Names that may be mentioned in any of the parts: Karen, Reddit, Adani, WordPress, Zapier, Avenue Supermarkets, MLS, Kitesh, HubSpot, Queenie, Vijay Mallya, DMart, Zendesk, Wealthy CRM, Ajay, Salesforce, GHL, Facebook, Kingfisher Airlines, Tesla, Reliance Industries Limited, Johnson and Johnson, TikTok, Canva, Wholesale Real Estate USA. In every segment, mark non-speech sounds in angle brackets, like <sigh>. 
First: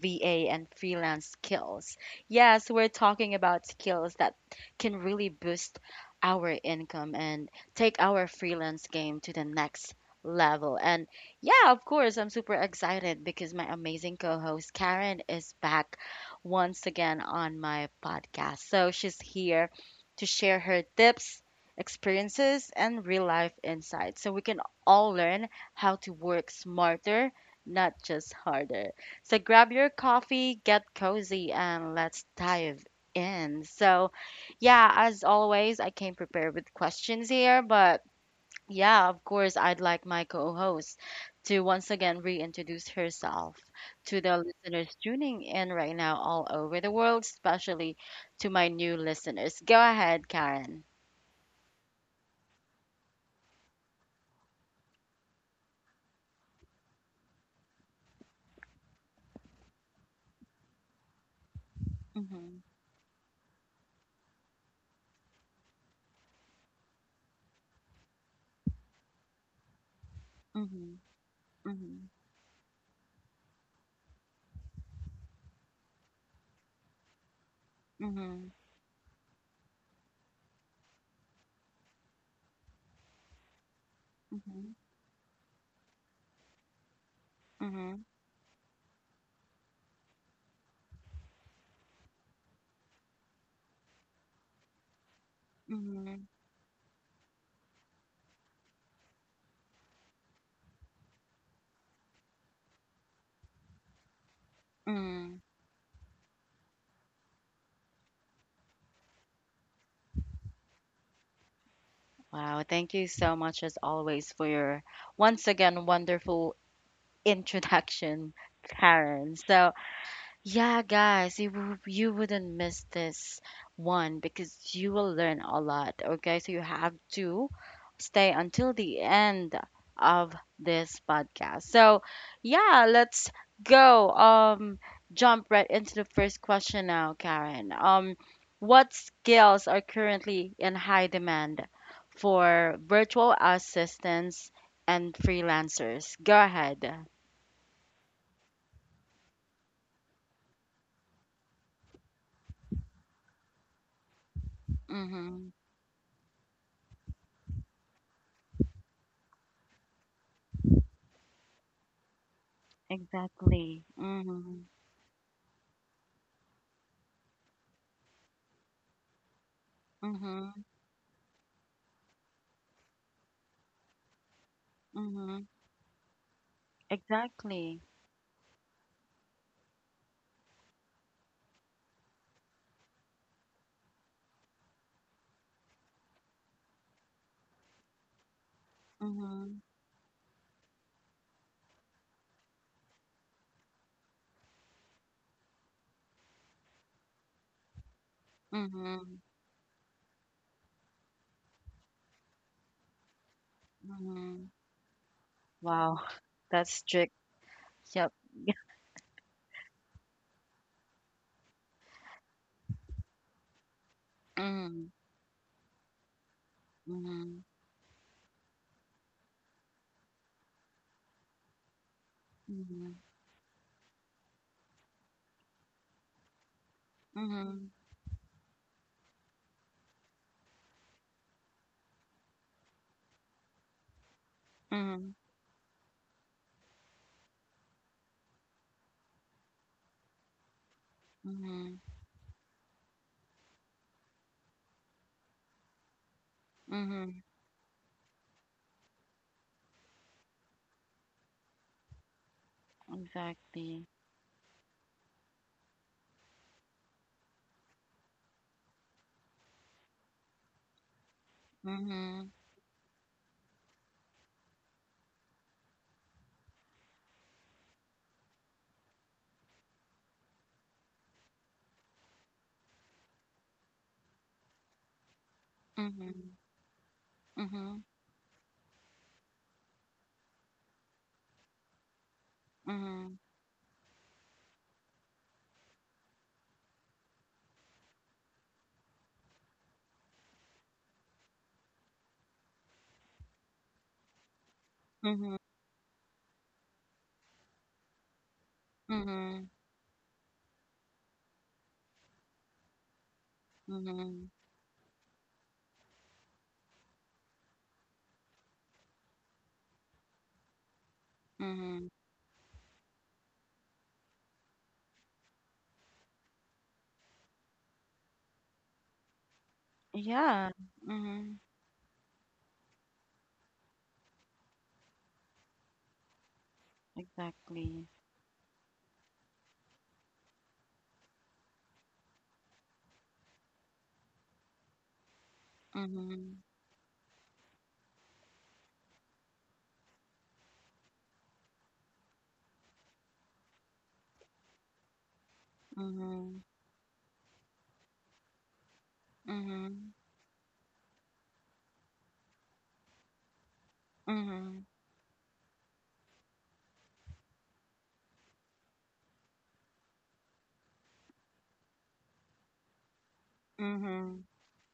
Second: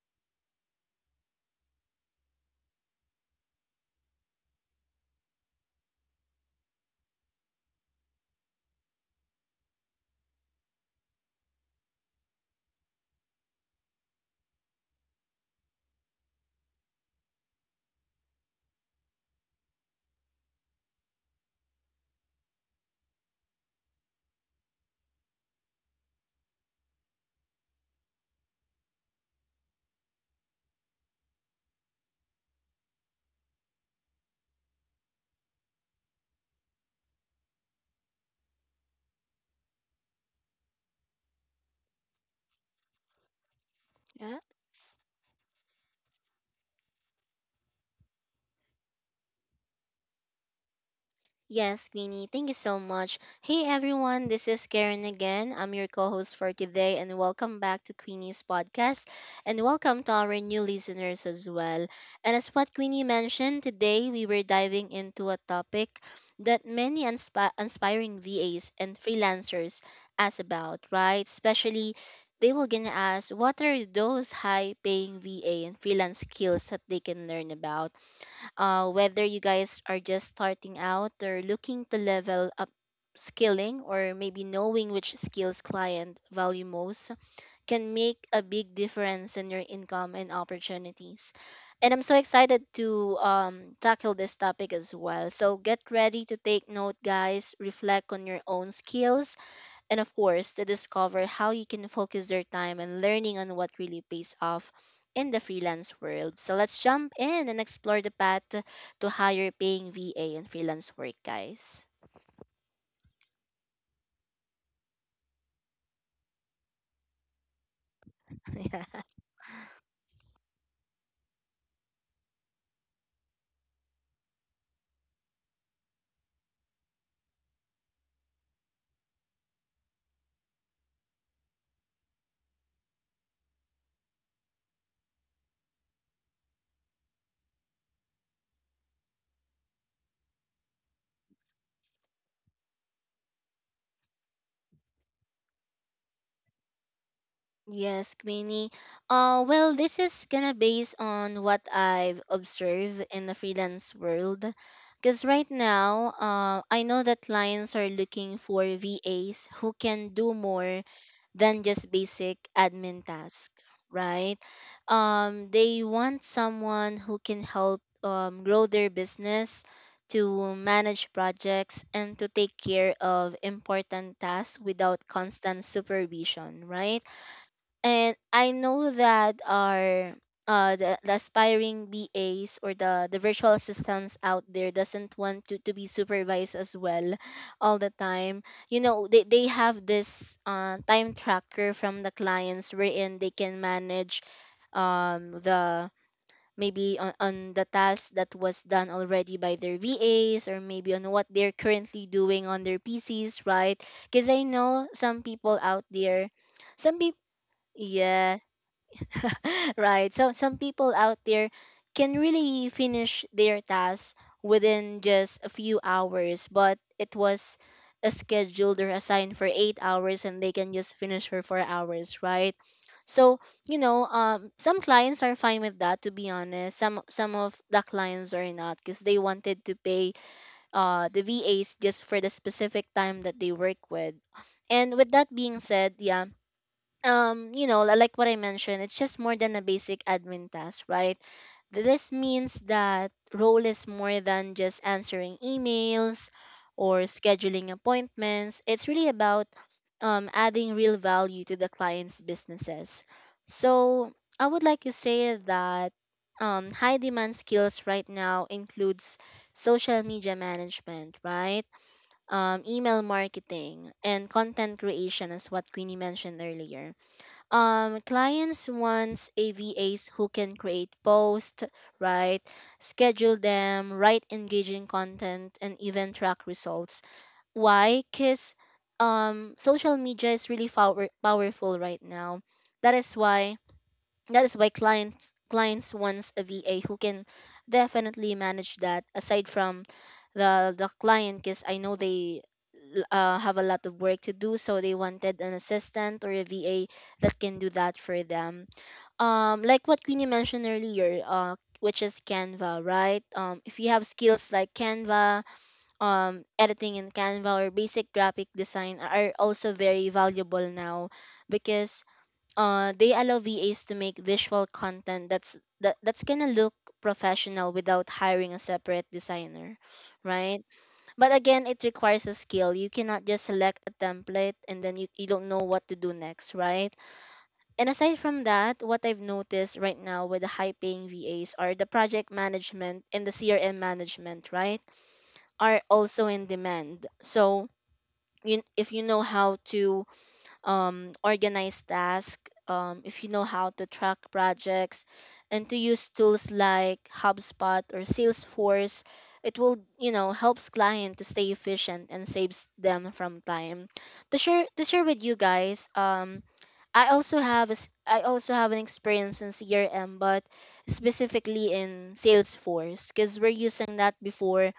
VA and freelance skills. Yes, we're talking about skills that can really boost our income and take our freelance game to the next level. And yeah, of course, I'm super excited because my amazing co host Karen is back once again on my podcast. So she's here to share her tips experiences, and real life insights so we can all learn how to work smarter, not just harder. So grab your coffee, get cozy, and let's dive in. So, yeah, as always, I came prepared with questions here, but yeah, of course, I'd like my co host to once again reintroduce herself to the listeners Yes. tuning in right now all over the world, especially to my new listeners. Go ahead, Karen. Yes, Queenie. Thank you so much. Hey everyone, this is Karen again. I'm your co-host for today and welcome back to Queenie's podcast and welcome to our new listeners as well. And as what Queenie mentioned, today we were diving into a topic that many inspiring VAs and freelancers ask about, Mhm, right? Especially mhm, they will gonna ask what are those high paying VA and freelance skills that they can learn about, mhm, whether you guys are just starting out or looking to level up skilling, or maybe mhm, knowing which skills client value most, can mhm, make a big difference in your income and opportunities. And I'm so excited to tackle this topic as well. So get ready mhm, to take note guys, reflect on your own skills and of course to discover how you can focus your time and learning on what really pays off in the mhm. freelance world. So let's jump in and explore the path to higher paying VA and freelance work, guys. Wow, thank you so much as always for your once again wonderful <laughs> introduction, <laughs> Yeah. Karen. So yeah, guys, you wouldn't miss this one because you will learn a lot. Okay, so you have to stay until the end of this podcast. So, yeah, let's go. Jump right into the first question now, Karen. What skills are currently in high demand for virtual assistants and freelancers? Go ahead. Yes, Queenie. Well, this is gonna based on what I've observed in the freelance world. Because Mm-hmm. right now, I know that clients are looking for VAs who can do more than just basic admin task, Exactly. right? Mm-hmm. They want someone who can help grow their business, to Mhm, manage projects, and to take care of important tasks without mhm. constant supervision, right? Exactly. And I know that our the aspiring BAs, or the virtual assistants out there, doesn't want to be supervised as well all the time. You know, they Mhm, have this time tracker from the clients wherein they can manage the maybe on the task that was done mhm, already by their VAs, or maybe on what they're currently doing on their PCs, right? Because I mhm. know some people out Wow, there, <laughs> that's some strict. people, Yep. <laughs> <laughs> right. So some people out there can really finish their task Mhm, within just a few hours, but it mhm, was a scheduled or assigned for 8 hours and they can just finish for 4 hours, right? So, you know, some clients are fine with that, to be honest. Some of mhm, the clients are not because they wanted to pay the VAs just for the specific time that they work with. mhm, And mhm, with that being said, yeah, you know, like what I mentioned, it's just more than a basic admin task, right? mhm, This means that role is more than just answering emails or mhm. <laughs> scheduling appointments. It's really about adding real value to the client's businesses. Exactly. So I would like to say that high demand skills right now includes social media management, right? Mhm, Email marketing and content creation is what Queenie mentioned earlier. Clients wants AVAs who can create posts, right, schedule them, write engaging content, and even mhm, track results. mhm, Why? Because social media is really powerful right now. That is mhm, why that is why clients wants a VA who can definitely manage that aside from the client, because I know they have a lot of work to do, so they mhm, wanted an assistant or a VA that can do that for them. mhm, Like what Queenie mentioned earlier, which is Canva, right? If you have mhm, skills like Canva, editing in Canva or basic graphic design are also very valuable now, mhm. because they allow VAs to make visual content that's gonna look professional without hiring a separate designer, Yeah. right? But Mhm. again, it requires a skill. You cannot just select a template and then you don't know what to do next, right? And Exactly. aside from that, what I've noticed right now with the high paying VAs are the project management and the CRM management, right? Are also in Mhm, demand. So if you know how to organize tasks, if you know how to track projects, and to use mhm, tools like HubSpot or Salesforce, it will, mhm, you know, helps client to stay efficient and saves them from time. mhm, To share mhm, to share with you guys, I also have a s I also have an experience in CRM, but specifically in Salesforce, because we're using that before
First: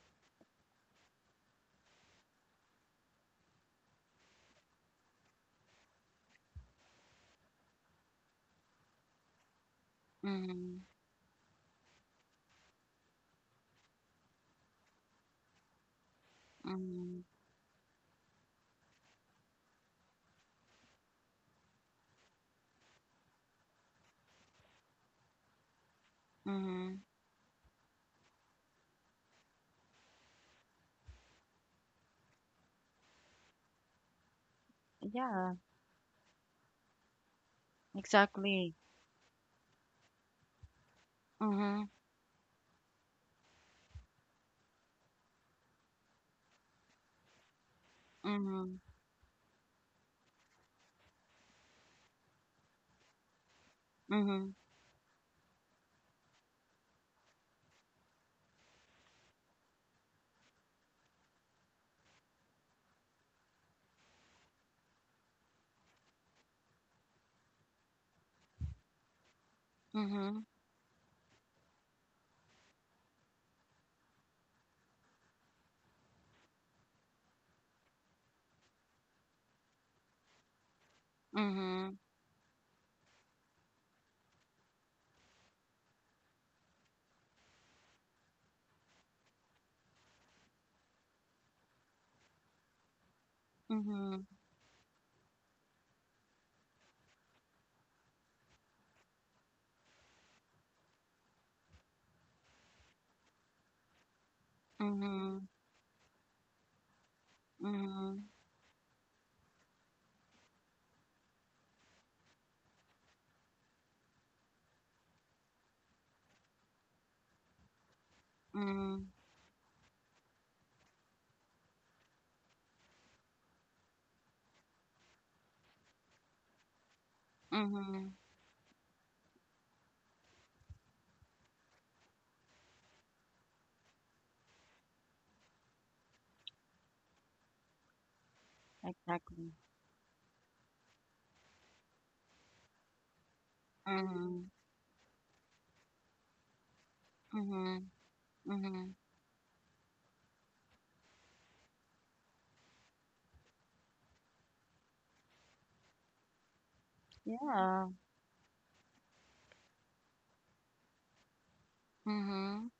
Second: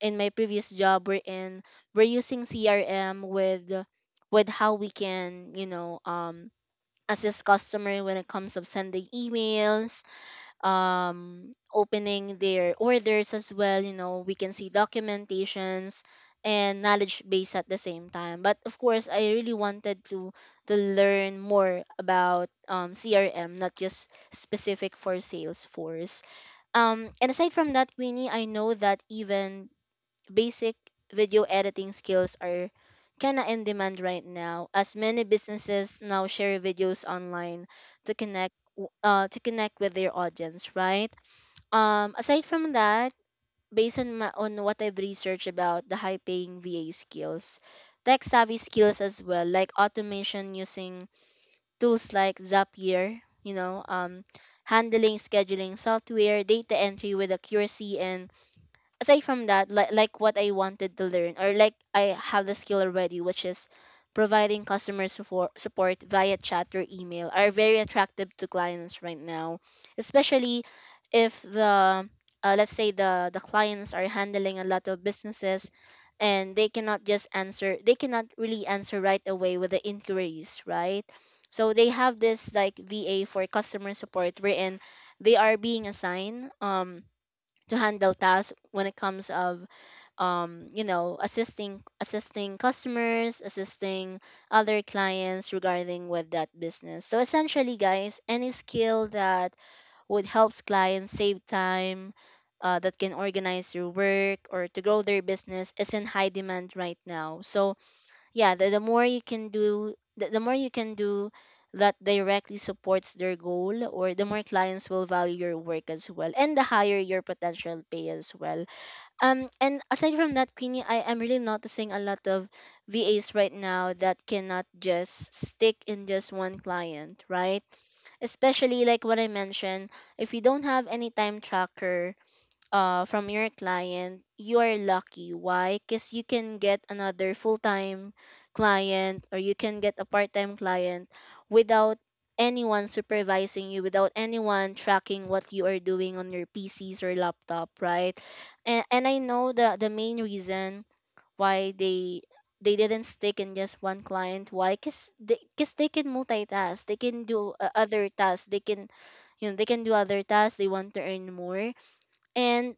in my previous job. We're using CRM with how we can, you know, assist customer when it comes of sending emails, mhm, opening their orders as well. You know, we can see documentations and knowledge mhm, base at the same time. But of course I really wanted to learn more about CRM, not just specific for Salesforce. mhm. And aside from that, Winnie, I know that even basic video editing skills are kinda in demand right now, as many Yeah, businesses now share videos online to connect exactly. to connect with their audience, right? Mhm. Aside from that, based on on what I've researched about the high-paying VA skills, tech-savvy Mhm. skills as well, like automation using tools like Zapier. You know, Mhm. handling scheduling software, data entry with accuracy, and aside from that, like what I wanted to learn, or like I have the skill already, which is providing customer support via chat or email, are very attractive to clients right now, Mhm. especially if the, let's say the clients are handling a lot of businesses and they cannot really answer right away with the inquiries, right? So they Mhm. have this like VA for customer support wherein they are being assigned to handle tasks when it comes of you know, assisting customers, assisting Mhm. other clients regarding with that business. So essentially guys, any skill that would helps clients save time, that can organize your work or to grow their Mhm. business, is in high demand right now. So Mhm. yeah, the more you can do that directly supports their goal, or the more clients will value your work as well, and the higher your potential pay as well. Mhm. And aside from that Queenie, I am really noticing a lot of VAs right now that cannot just stick in just one client, right? Mhm. Especially like what I mentioned, if you don't have any time tracker from your client, you are lucky. Why? Because you can get another full time client, or Exactly. you can get a part time client, without anyone supervising you, without Mhm. anyone tracking what you are doing on your PCs or laptop, Mhm. right? And, Mhm. and I know the main reason why they didn't stick in just one client. Why? Because they, cause they can multitask, they can do Yeah. other tasks. They can, you know, they can do other tasks, they want to earn more. Mhm. And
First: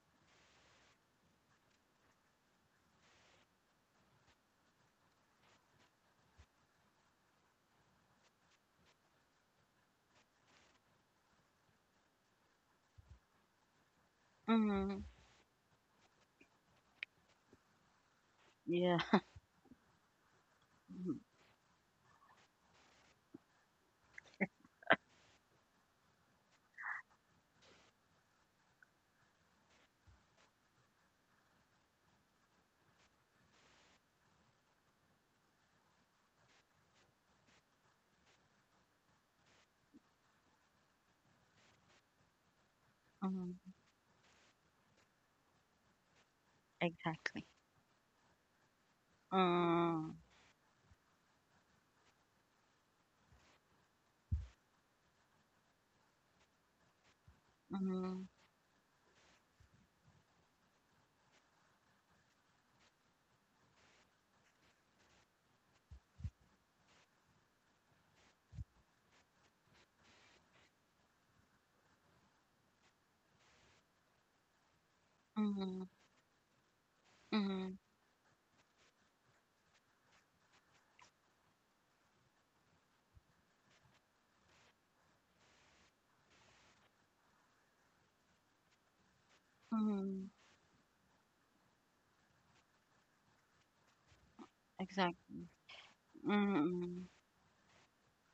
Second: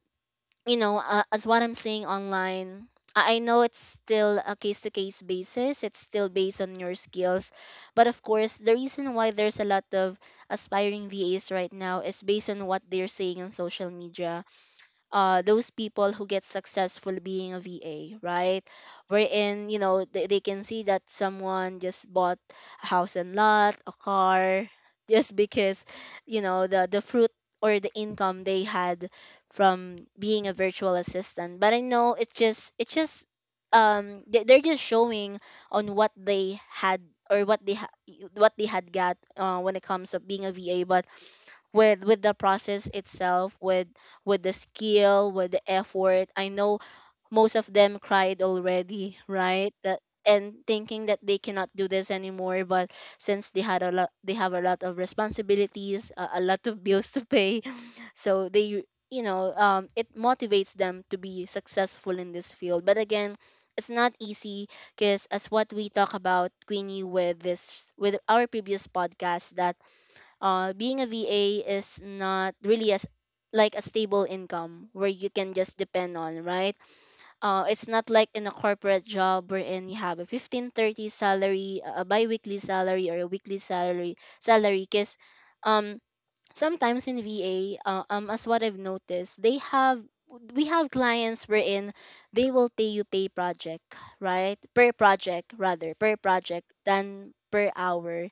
you know, as what I'm seeing online, I know it's still a case to case basis. It's still based on your skills. But of course, the reason why there's a lot of aspiring VAs right now is based on what they're saying on social media, Mhm. Those people who get successful being a VA, right? Yeah. Wherein, you know, they can see <laughs> that Mhm. someone just bought a house and lot, a car, <laughs> just because, you know, the fruit or the income they had from being a virtual assistant. But I know they're just showing on what they had, or what they ha- what they had got when it comes to being a VA. But with the process Mhm. itself, with the skill, with the effort, I know Exactly. most of them cried already, right? that Mm. And thinking that they cannot do this anymore. But since they have a lot of responsibilities, a lot of <laughs> bills to pay <laughs> Mhm. so they, you know, it motivates them to be successful in this field. But again, it's not easy, because as what we talk about Queenie with this, with our previous podcast, that being a VA is not really as like a stable income where you can just Mhm. depend on, right? Mhm. It's not like in a corporate job wherein you have a 15/30 salary, a biweekly salary, or a weekly salary, because um, sometimes in VA, as what I've noticed, they have Mhm. we have clients wherein they will pay project, right? Per Exactly. project rather, per project Mhm. than per hour.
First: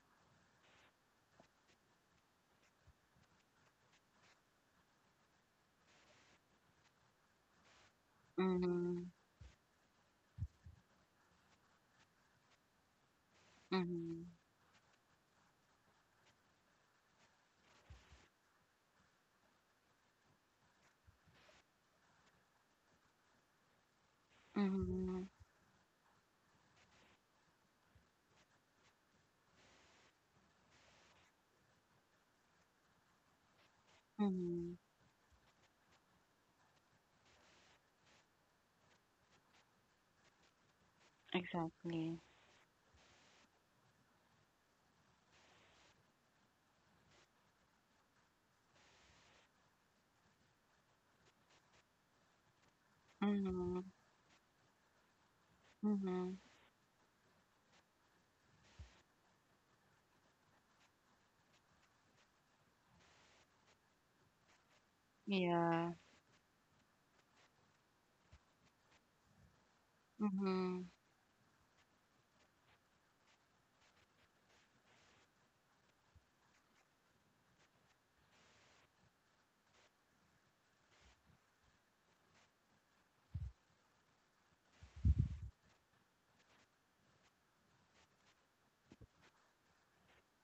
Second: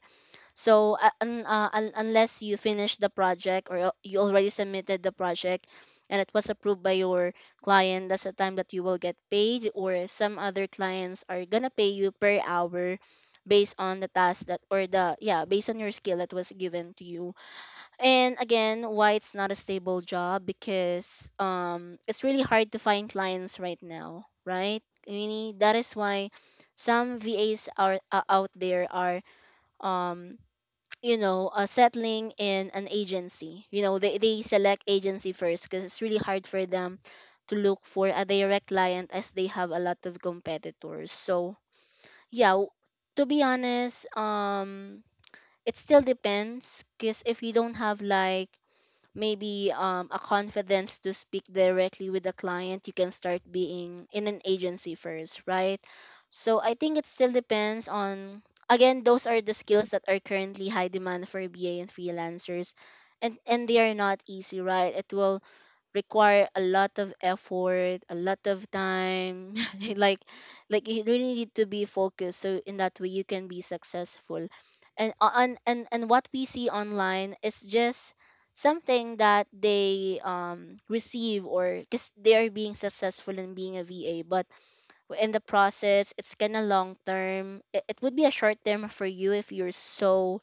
So unless you finish the project or you already submitted the project and it was approved by your client, that's the time that you will Mhm. get paid. Or some other clients are gonna pay you per hour based on the Mhm. task that or the based on your skill that was given to you. And again, why it's not a stable job, because it's really hard to find clients right now, right? Mhm. Really, that is why some VAs are out there are um settling in an agency. You know, they Mhm. select agency first because it's really hard for them to look for a direct client, as they have a lot of competitors. So, Exactly. yeah, to be honest, it still depends, because if you don't have like maybe a confidence to speak directly with a client, you can start Mhm. being in an agency first, right? Mhm. So I think it still depends on, again, those are the skills that are currently high demand for BA and freelancers. And they are not easy, right? It will Yeah. require a lot of effort, a lot of time. <laughs> like like Mhm. you really need to be focused, so in that way you can be successful. And on and and what we see online is just something that they receive or because they are being successful in being a VA. But in the process, it's kind of long term. It would be a short term for you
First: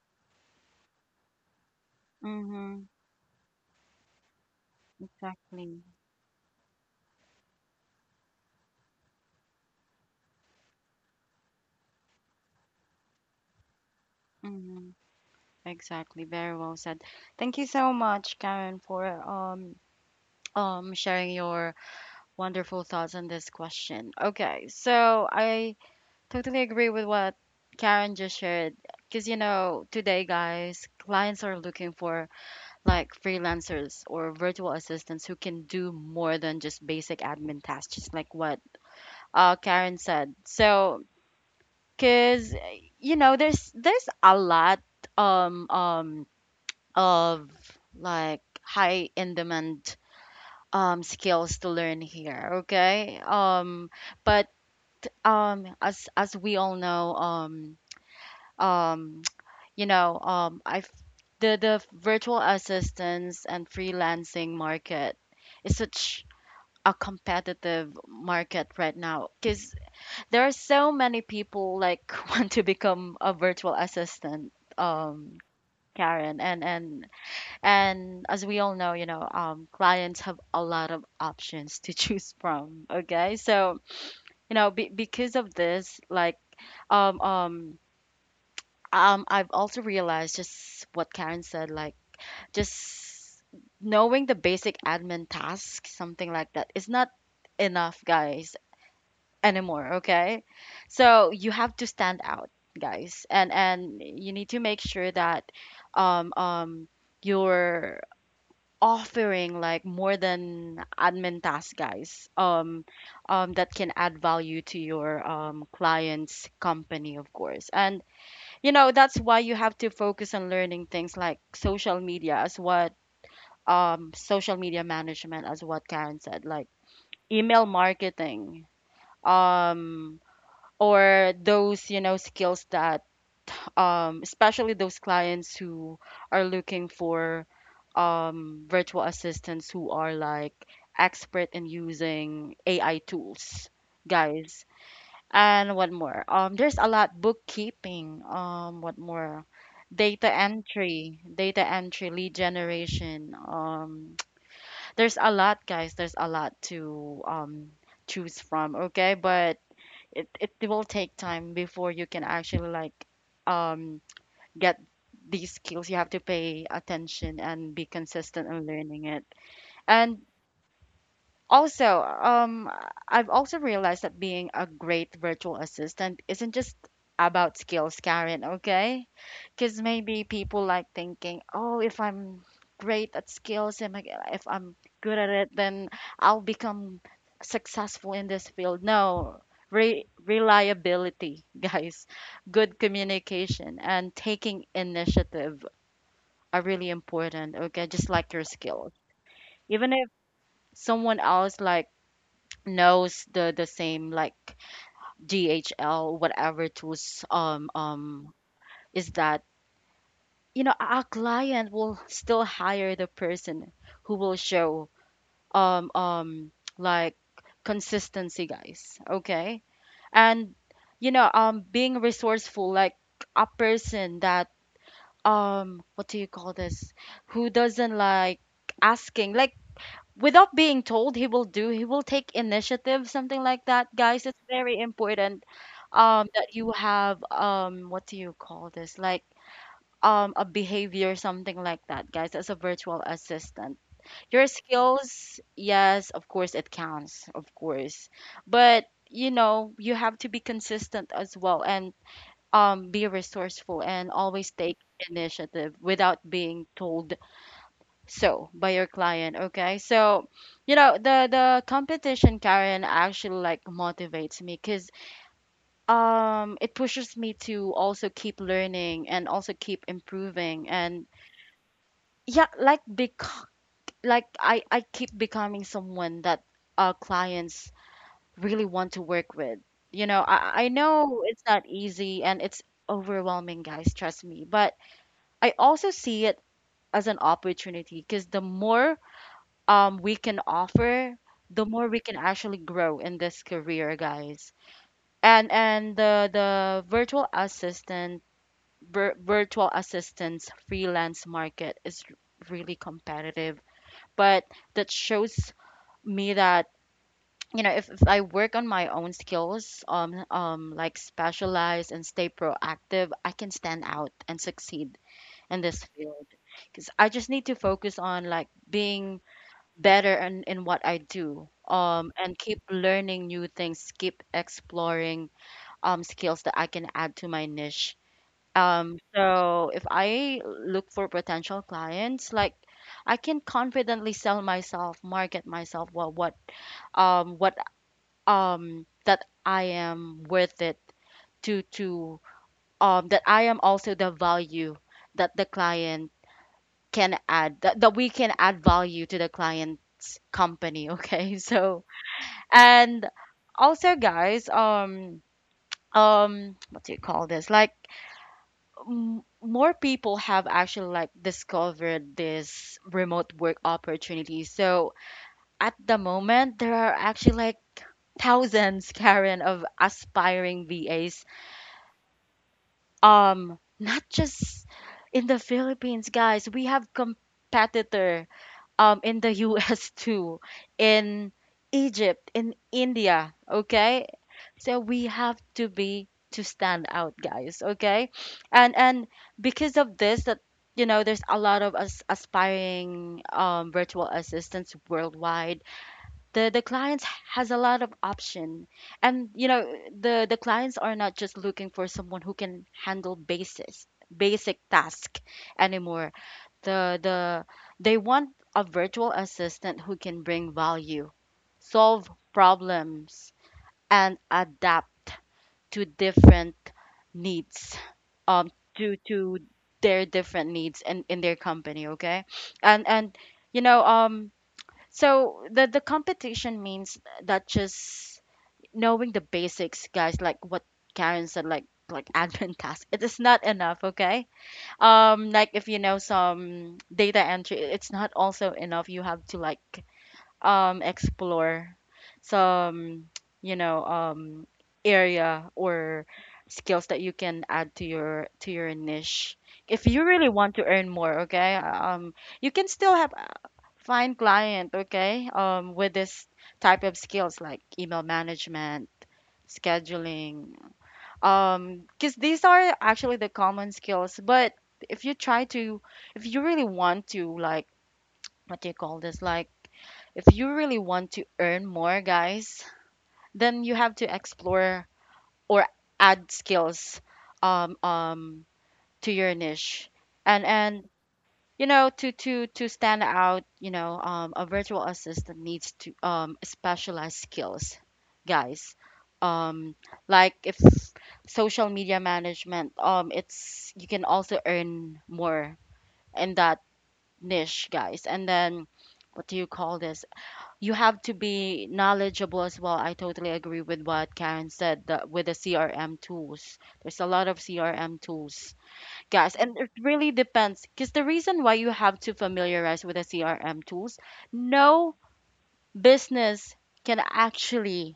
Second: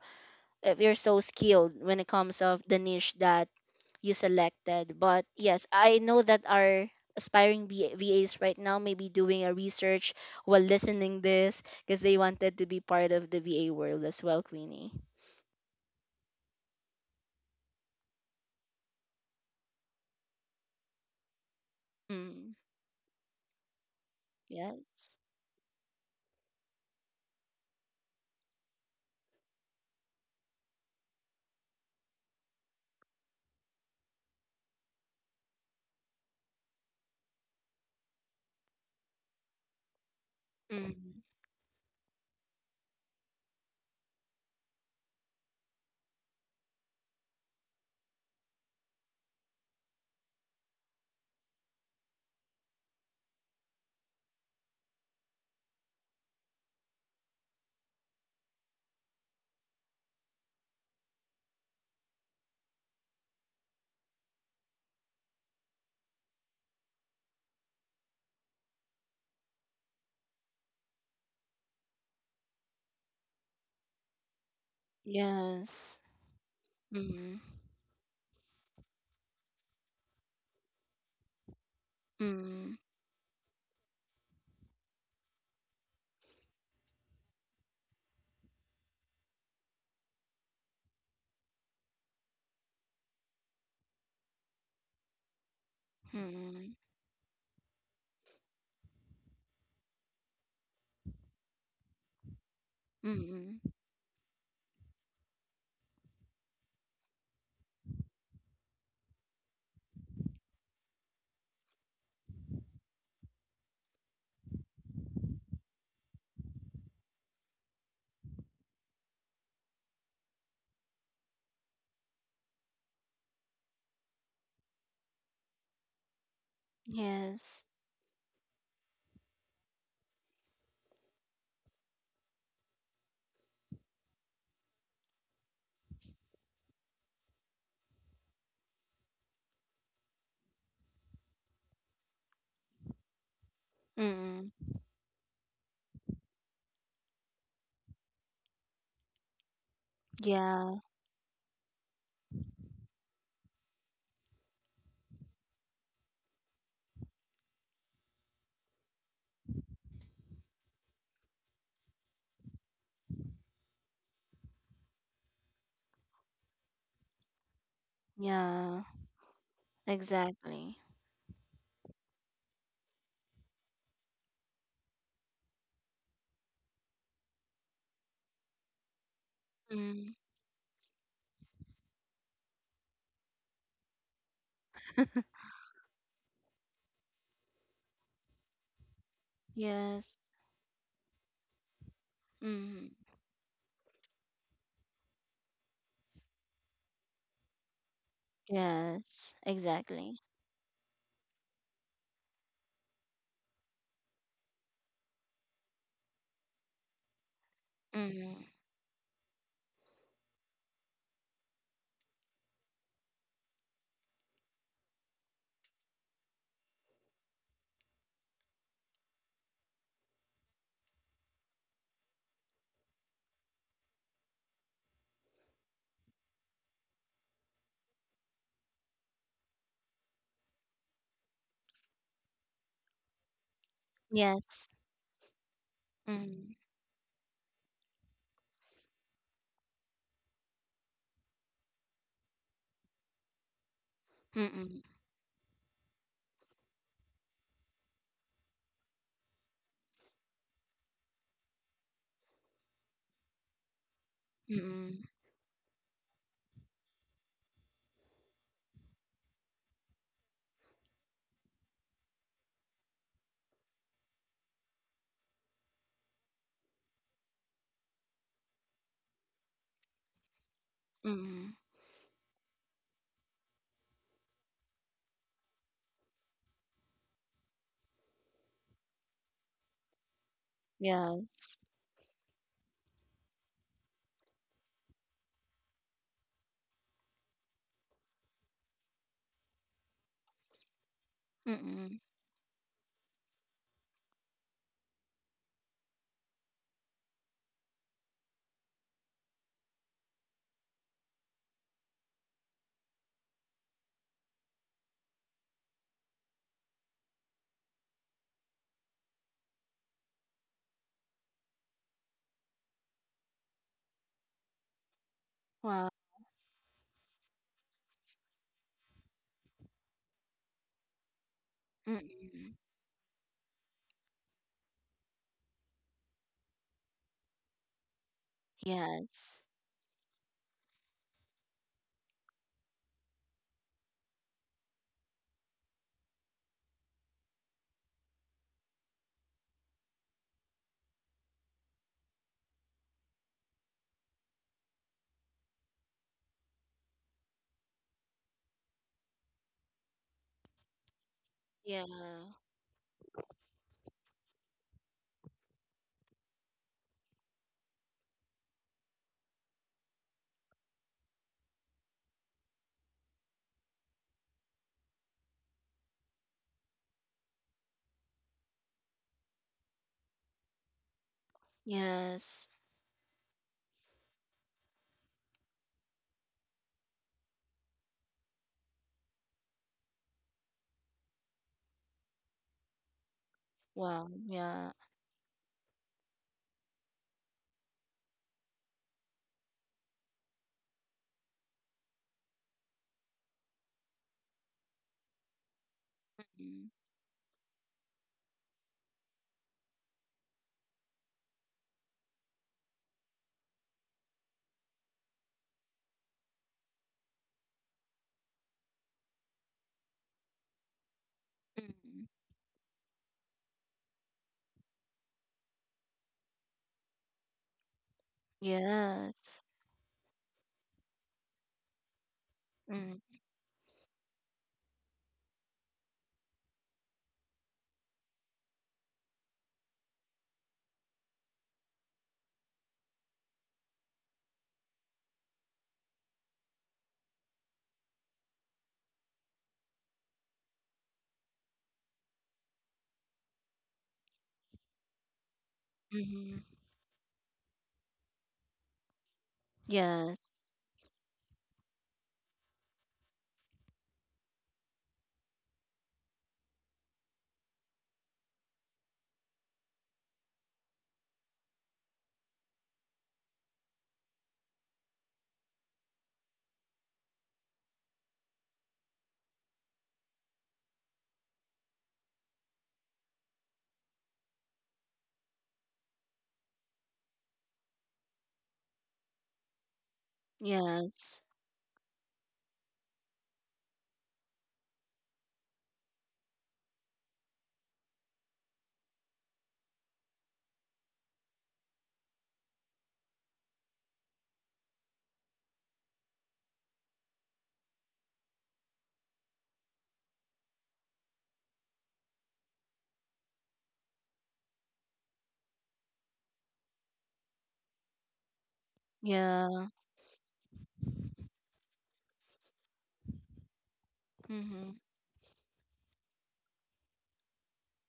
if you're so skilled when it comes of the Mhm. niche that you selected. But yes, Exactly. I know that our aspiring VAs right now may be doing a research while listening this, because they wanted to be part of the VA world as well, Queenie. Mhm. Exactly. Very well said. Thank you so much, Karen, for sharing your Mm, wonderful thoughts on this question. Okay, yes. so I totally agree with what Karen just shared. Because you know, today, guys, clients are looking for like freelancers or virtual assistants who can do more than just basic admin tasks, just like what Karen said. So Mm, because you know there's a lot um um of like high in demand skills to learn here, okay, but as we all know, um <tsk> you know I've the virtual assistants and freelancing market is such a competitive market right now because there are so many people like <laughs> want to become a virtual assistant, um yes. Karen, Mm, and as we all know, you know, clients have a lot of options to <laughs> choose mm, from, okay. So you know because of this, like um um I've also realized just what Karen said, like just knowing the basic admin tasks something like that mm, is not enough, guys, anymore, okay. So you have to stand out, guys, and mm, and you need to make sure that um um you're offering like more than admin tasks, guys, that can add value to your client's company of course. And you know that's why you have to focus on learning things like social media as what social media management as what Karen said, like yes. email marketing, um or those you know skills that especially those clients who are looking for virtual assistants who are like expert in using AI tools, Mm, guys. And what more? There's a lot bookkeeping. What more? Yeah, Data entry, lead generation. <tsk> There's a lot, guys. There's a lot to choose from. Okay, but it will take time before you can actually like um get these skills. You have to pay attention and be consistent in yeah, learning it. And exactly. also, I've also realized that being a great virtual assistant isn't just about skills, Karen, okay? Because Mm, maybe people like thinking, oh, if I'm great at skills, if I'm good at it, then I'll become successful in this field. No, yes. reliability, <laughs> guys, good Mm, communication, and taking initiative are really important, okay? Just like your skills. yes, Even if exactly. someone else, like, knows the same like DHL whatever tools, Mm, is that you know our client will still hire the person who will show um um like consistency, guys, okay. And you know being resourceful, like a person that what do you call this, who doesn't like asking, like without being told he will do, he will take initiative, something like that, guys. It's yes. very important that Mm. you have what do you call this, like a behavior something like that, guys. As a virtual assistant, your Mm. skills, yes, of course it counts, of course. But you know you have to be consistent as well, and be resourceful and always take Mm, initiative without being told so by your client, okay. So you know the competition, Karen, actually like motivates me because it pushes me to also keep learning and also keep improving. And mm. yeah, like bec- like I keep becoming someone that our clients really want to work with. You know, I know it's Yes. not easy and it's overwhelming, guys, trust me, but I also see it as an opportunity because the more we can offer, the more Mm. we can actually grow in this career, guys. And the virtual assistant virtual assistants freelance market is really competitive, but that shows me that you know if I work on my own skills, like specialize and stay proactive, I can stand out and succeed in this Wow. field because I just need to focus on like being better in what I do, and Mm. keep learning new things, keep exploring skills that I can add to my niche. Yes. So if I look for potential clients, like I can confidently sell myself, market myself, what that I am worth it, to that I am also the value that the client can add, that we can add value to the client's company. <laughs> Okay. So Yeah. and also, guys, what do you call this? Like, more people have actually like discovered this remote work opportunity. So at the moment, there are actually like thousands, <laughs> Karen, of aspiring VAs. Yes. Not just in the Philippines, guys. We have competitor in the <laughs> US too, in Egypt, in India, okay? Wow. Yeah. So we have to be to stand out, guys, okay? And because of this that you know there's a lot of us aspiring virtual assistants worldwide, the Mm. clients has a lot of option. And you know the clients are not just looking for someone who can handle basis basic task anymore. The they want a virtual assistant who can bring value, solve Mm. problems, and adapt to different needs, um, to Yes. their different needs in their company, okay? And Mm. and you know, so the competition means that just knowing the basics, guys, like what Karen said, like admin <laughs> tasks, it is not enough, okay? Like if you know some data entry, it's not also enough. You have to like explore some, you know, area or Mhm. skills that you can add to your niche. If you Yes. really want to earn more, okay? You can still have find fine client, okay? With this type of skills like email management, scheduling, because these are actually the common skills. But if you try to, if you really want to, like, what do you call this, like if you really want to earn more, guys, then you have to explore or add skills um um to your niche. And Yes. you know, to stand out, you know, a virtual assistant needs to, specialized skills, guys. um like if social media management, it's, you can also earn more in that niche, guys. And then, what do you call this, you have to be knowledgeable as well. I totally agree with what Karen said, that with the CRM tools, there's a lot of CRM tools, guys, and it Yeah. really depends, because the reason why you have to familiarize with the CRM tools, Mhm. no business can actually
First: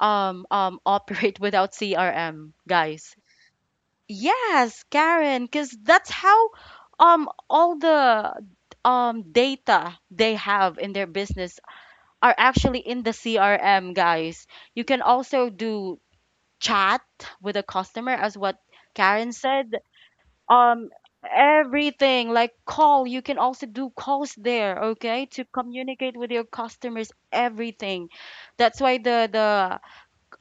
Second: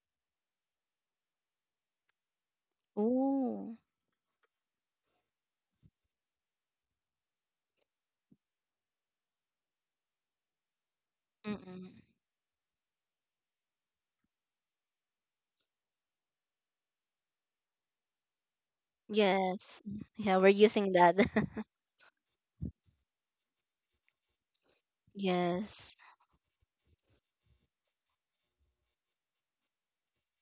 <laughs> operate without CRM, guys. Ooh. Yes, Karen, because that's how all the data they have in their business Mm. are actually in the CRM, guys. You can also do chat with a customer, as what Karen said. Yes. Yeah, we're um using that. <laughs> Everything, like call, you can also do calls there, okay, to Yes. communicate with your customers, everything. That's why the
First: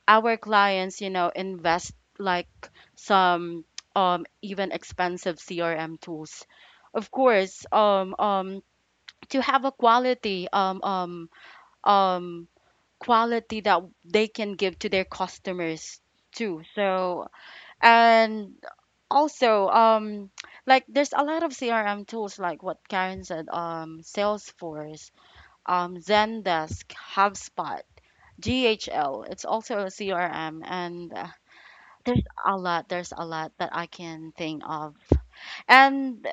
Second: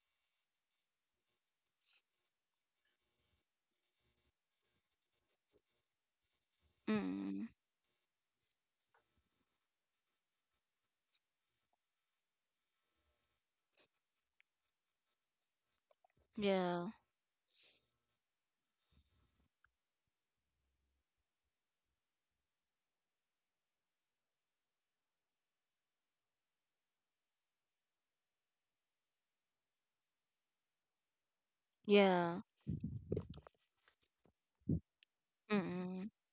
our clients, you know, invest like some even expensive CRM tools, of Mm. course, to have a quality um quality that they can give to their customers too. Yeah. So and also, like there's a lot of CRM tools, like what Karen said, Salesforce, Zendesk, HubSpot, GHL, it's also a CRM. And there's Yeah. a lot, there's a lot that I can think of. Mm. And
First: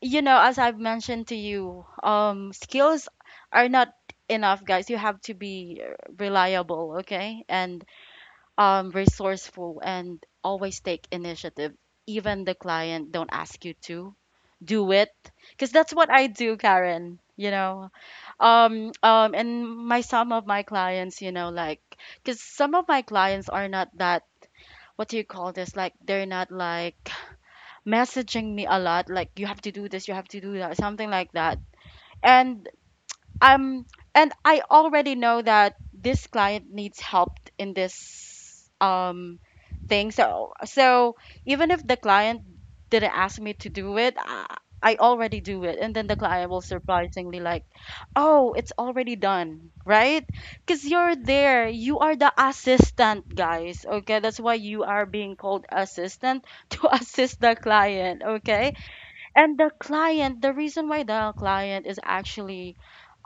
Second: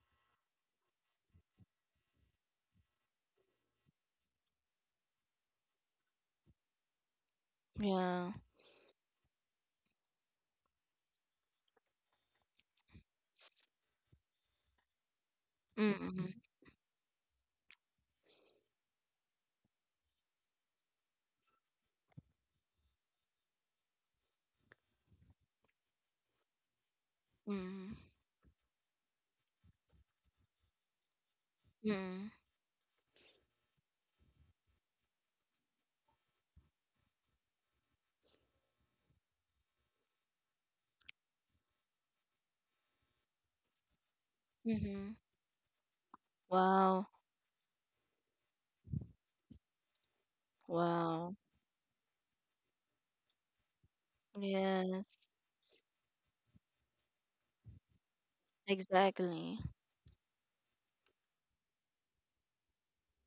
you know, as I've mentioned to you, skills are not enough, guys. You have to be reliable, okay, and Yeah. Resourceful, and always take initiative even the client don't ask you to do it, because that's what I Mm. do, Karen, you know. And my, some of my clients, you know, like because some of my clients are not that, what do you call this, like they're not like Mm. messaging me a lot, like you have to do this, you have to do that, something like that. Mm. And um and I already know that this client needs help in this thing. So even if the client didn't ask me to do it, I Mhm. already do it, and then the client will Wow. surprisingly like, oh, it's already done, right? Because you're Wow. there, you are the assistant, guys. Okay, that's why you Yes. are being called assistant <laughs> to assist the client, okay. Exactly. And the client, the reason why the client is actually,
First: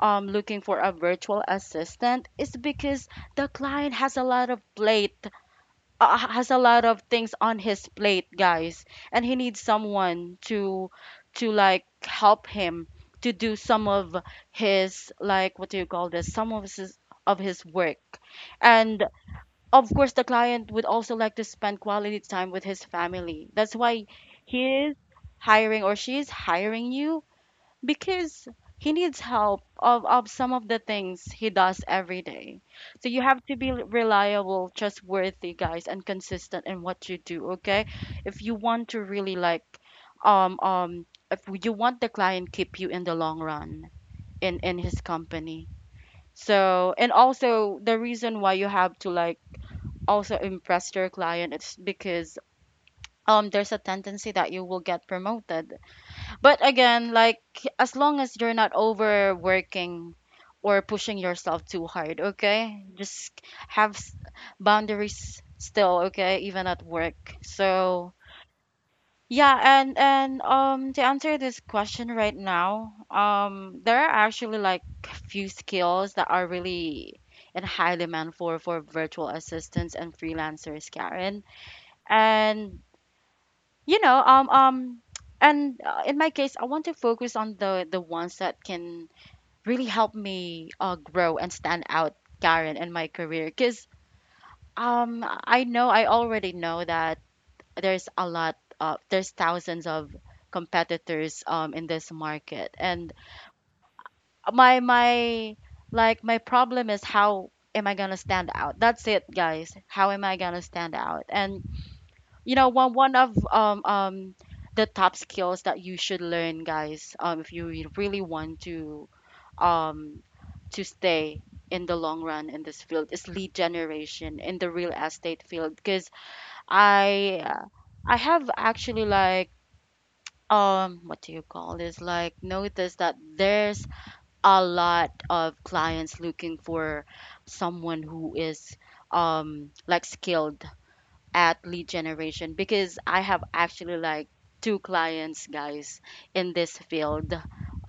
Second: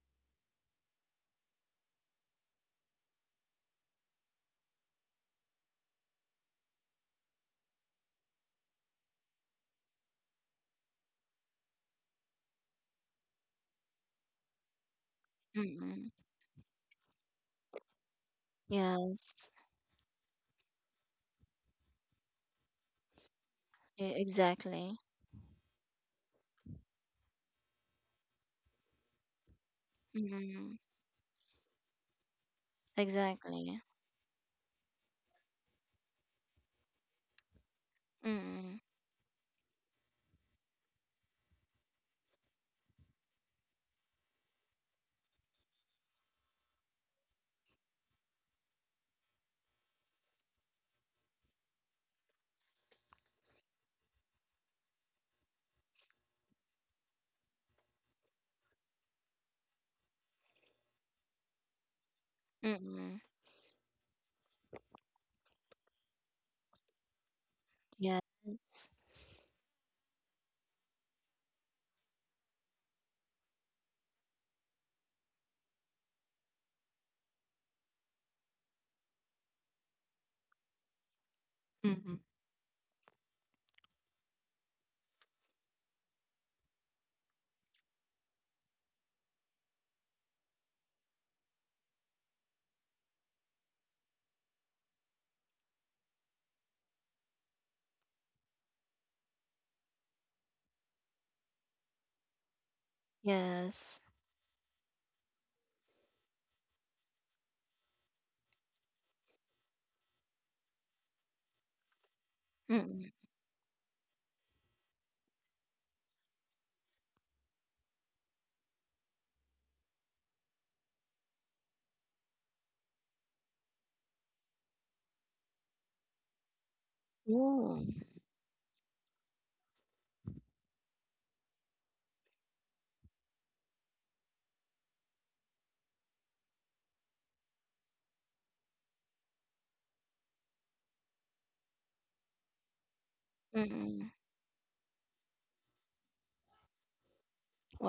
looking for a virtual assistant is because the client has a lot of plate, has a lot of things on his plate, guys, and he needs someone to like help him to do some of his, like, what do you call Mm-mm. this? Some of his, of his work. And Yes. of course the client would also like to spend quality time with his family, that's why he is Exactly. hiring, or she is hiring you, because he needs help of some of Mm-mm. the things he does every day. So you have to be Exactly. reliable, trustworthy, guys, and consistent in what you do, okay, if you Mm-mm. want to really like, if you want the client keep you in the long run in his company. So and also, the reason why you have to like also impress your client, it's because there's a tendency that you will get promoted, but again, like, as long as you're not overworking or pushing yourself too hard, okay, Mm-mm. just have boundaries still, okay, even at work. So Yes. yeah, and to answer this question right now, there are actually like few skills that are really in high demand for virtual assistants and freelancers, Karen. Mm-mm. And you know, and in my case, I want to focus on the ones that can really help me grow and stand out, Karen, in my career, because I know, I already know that there's thousands of competitors in this market. And Yes. my, like my problem is, how am I gonna stand out? That's it, guys. How am I gonna stand out? And you know, one Mm-mm. one of the top skills that you should learn, guys, if you really want to, um to stay in the long run in this field, is lead generation in the real estate field. Because i uh, Ooh. I have actually like, what do you call this, like noticed that there's a lot of clients looking for someone who is like skilled at lead generation, because I have actually Mm-mm. like two clients, guys, in this field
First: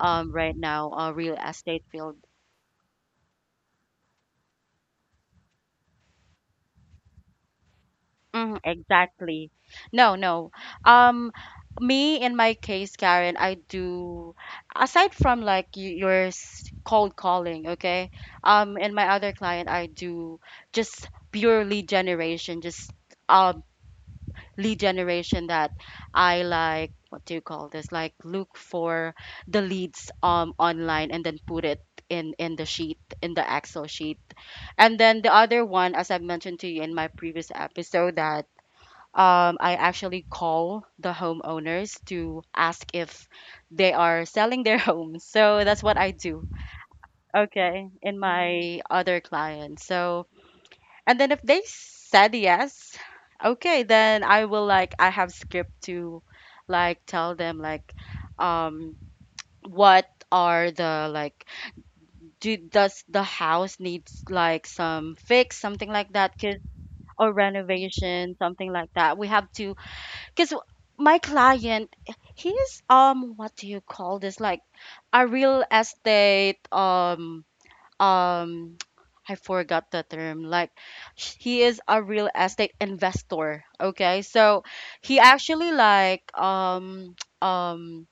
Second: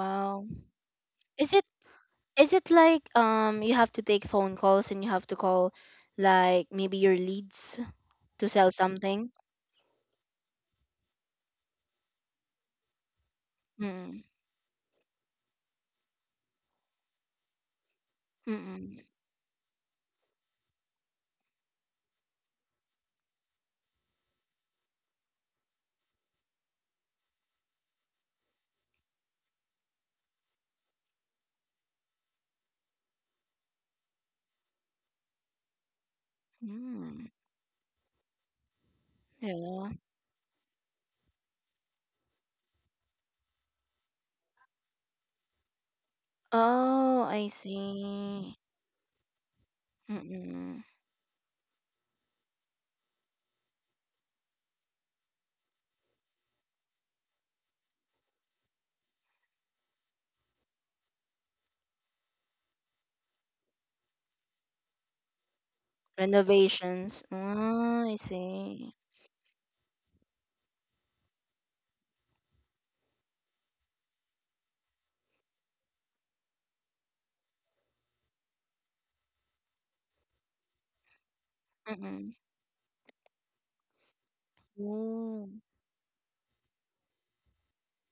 right now, real Is it estate field. is it like you have to take phone calls and you have to call like maybe your leads to Mhm, sell something? exactly. No, no. Um, me, in my case, Karen, I Mm-mm. do, aside from like your cold calling, okay? In Mm-mm. my other client, I do just purely generation, just um lead generation, that I, like what do you call this, like look for the leads online and then put it in the sheet, in the Excel sheet. And then the other one, as I have mentioned to you in my Mm. previous episode, that I Yeah. actually call the homeowners to ask if they are selling their <laughs> homes. So that's what I do, Oh, I okay, in see. my other clients. So Mm-mm. and then if they said yes, okay, then I will like, I have script to like tell them like, um what are the, like, do, does the house needs like some fix, something like that, cause Renovations. or Ah, I renovation, something like see. that. We have to, because my client, he's what do you call this, like a real estate um <tsk> I forgot the term, like he is a real Mm-mm. estate investor, okay? So he Oh. actually like <tsk> um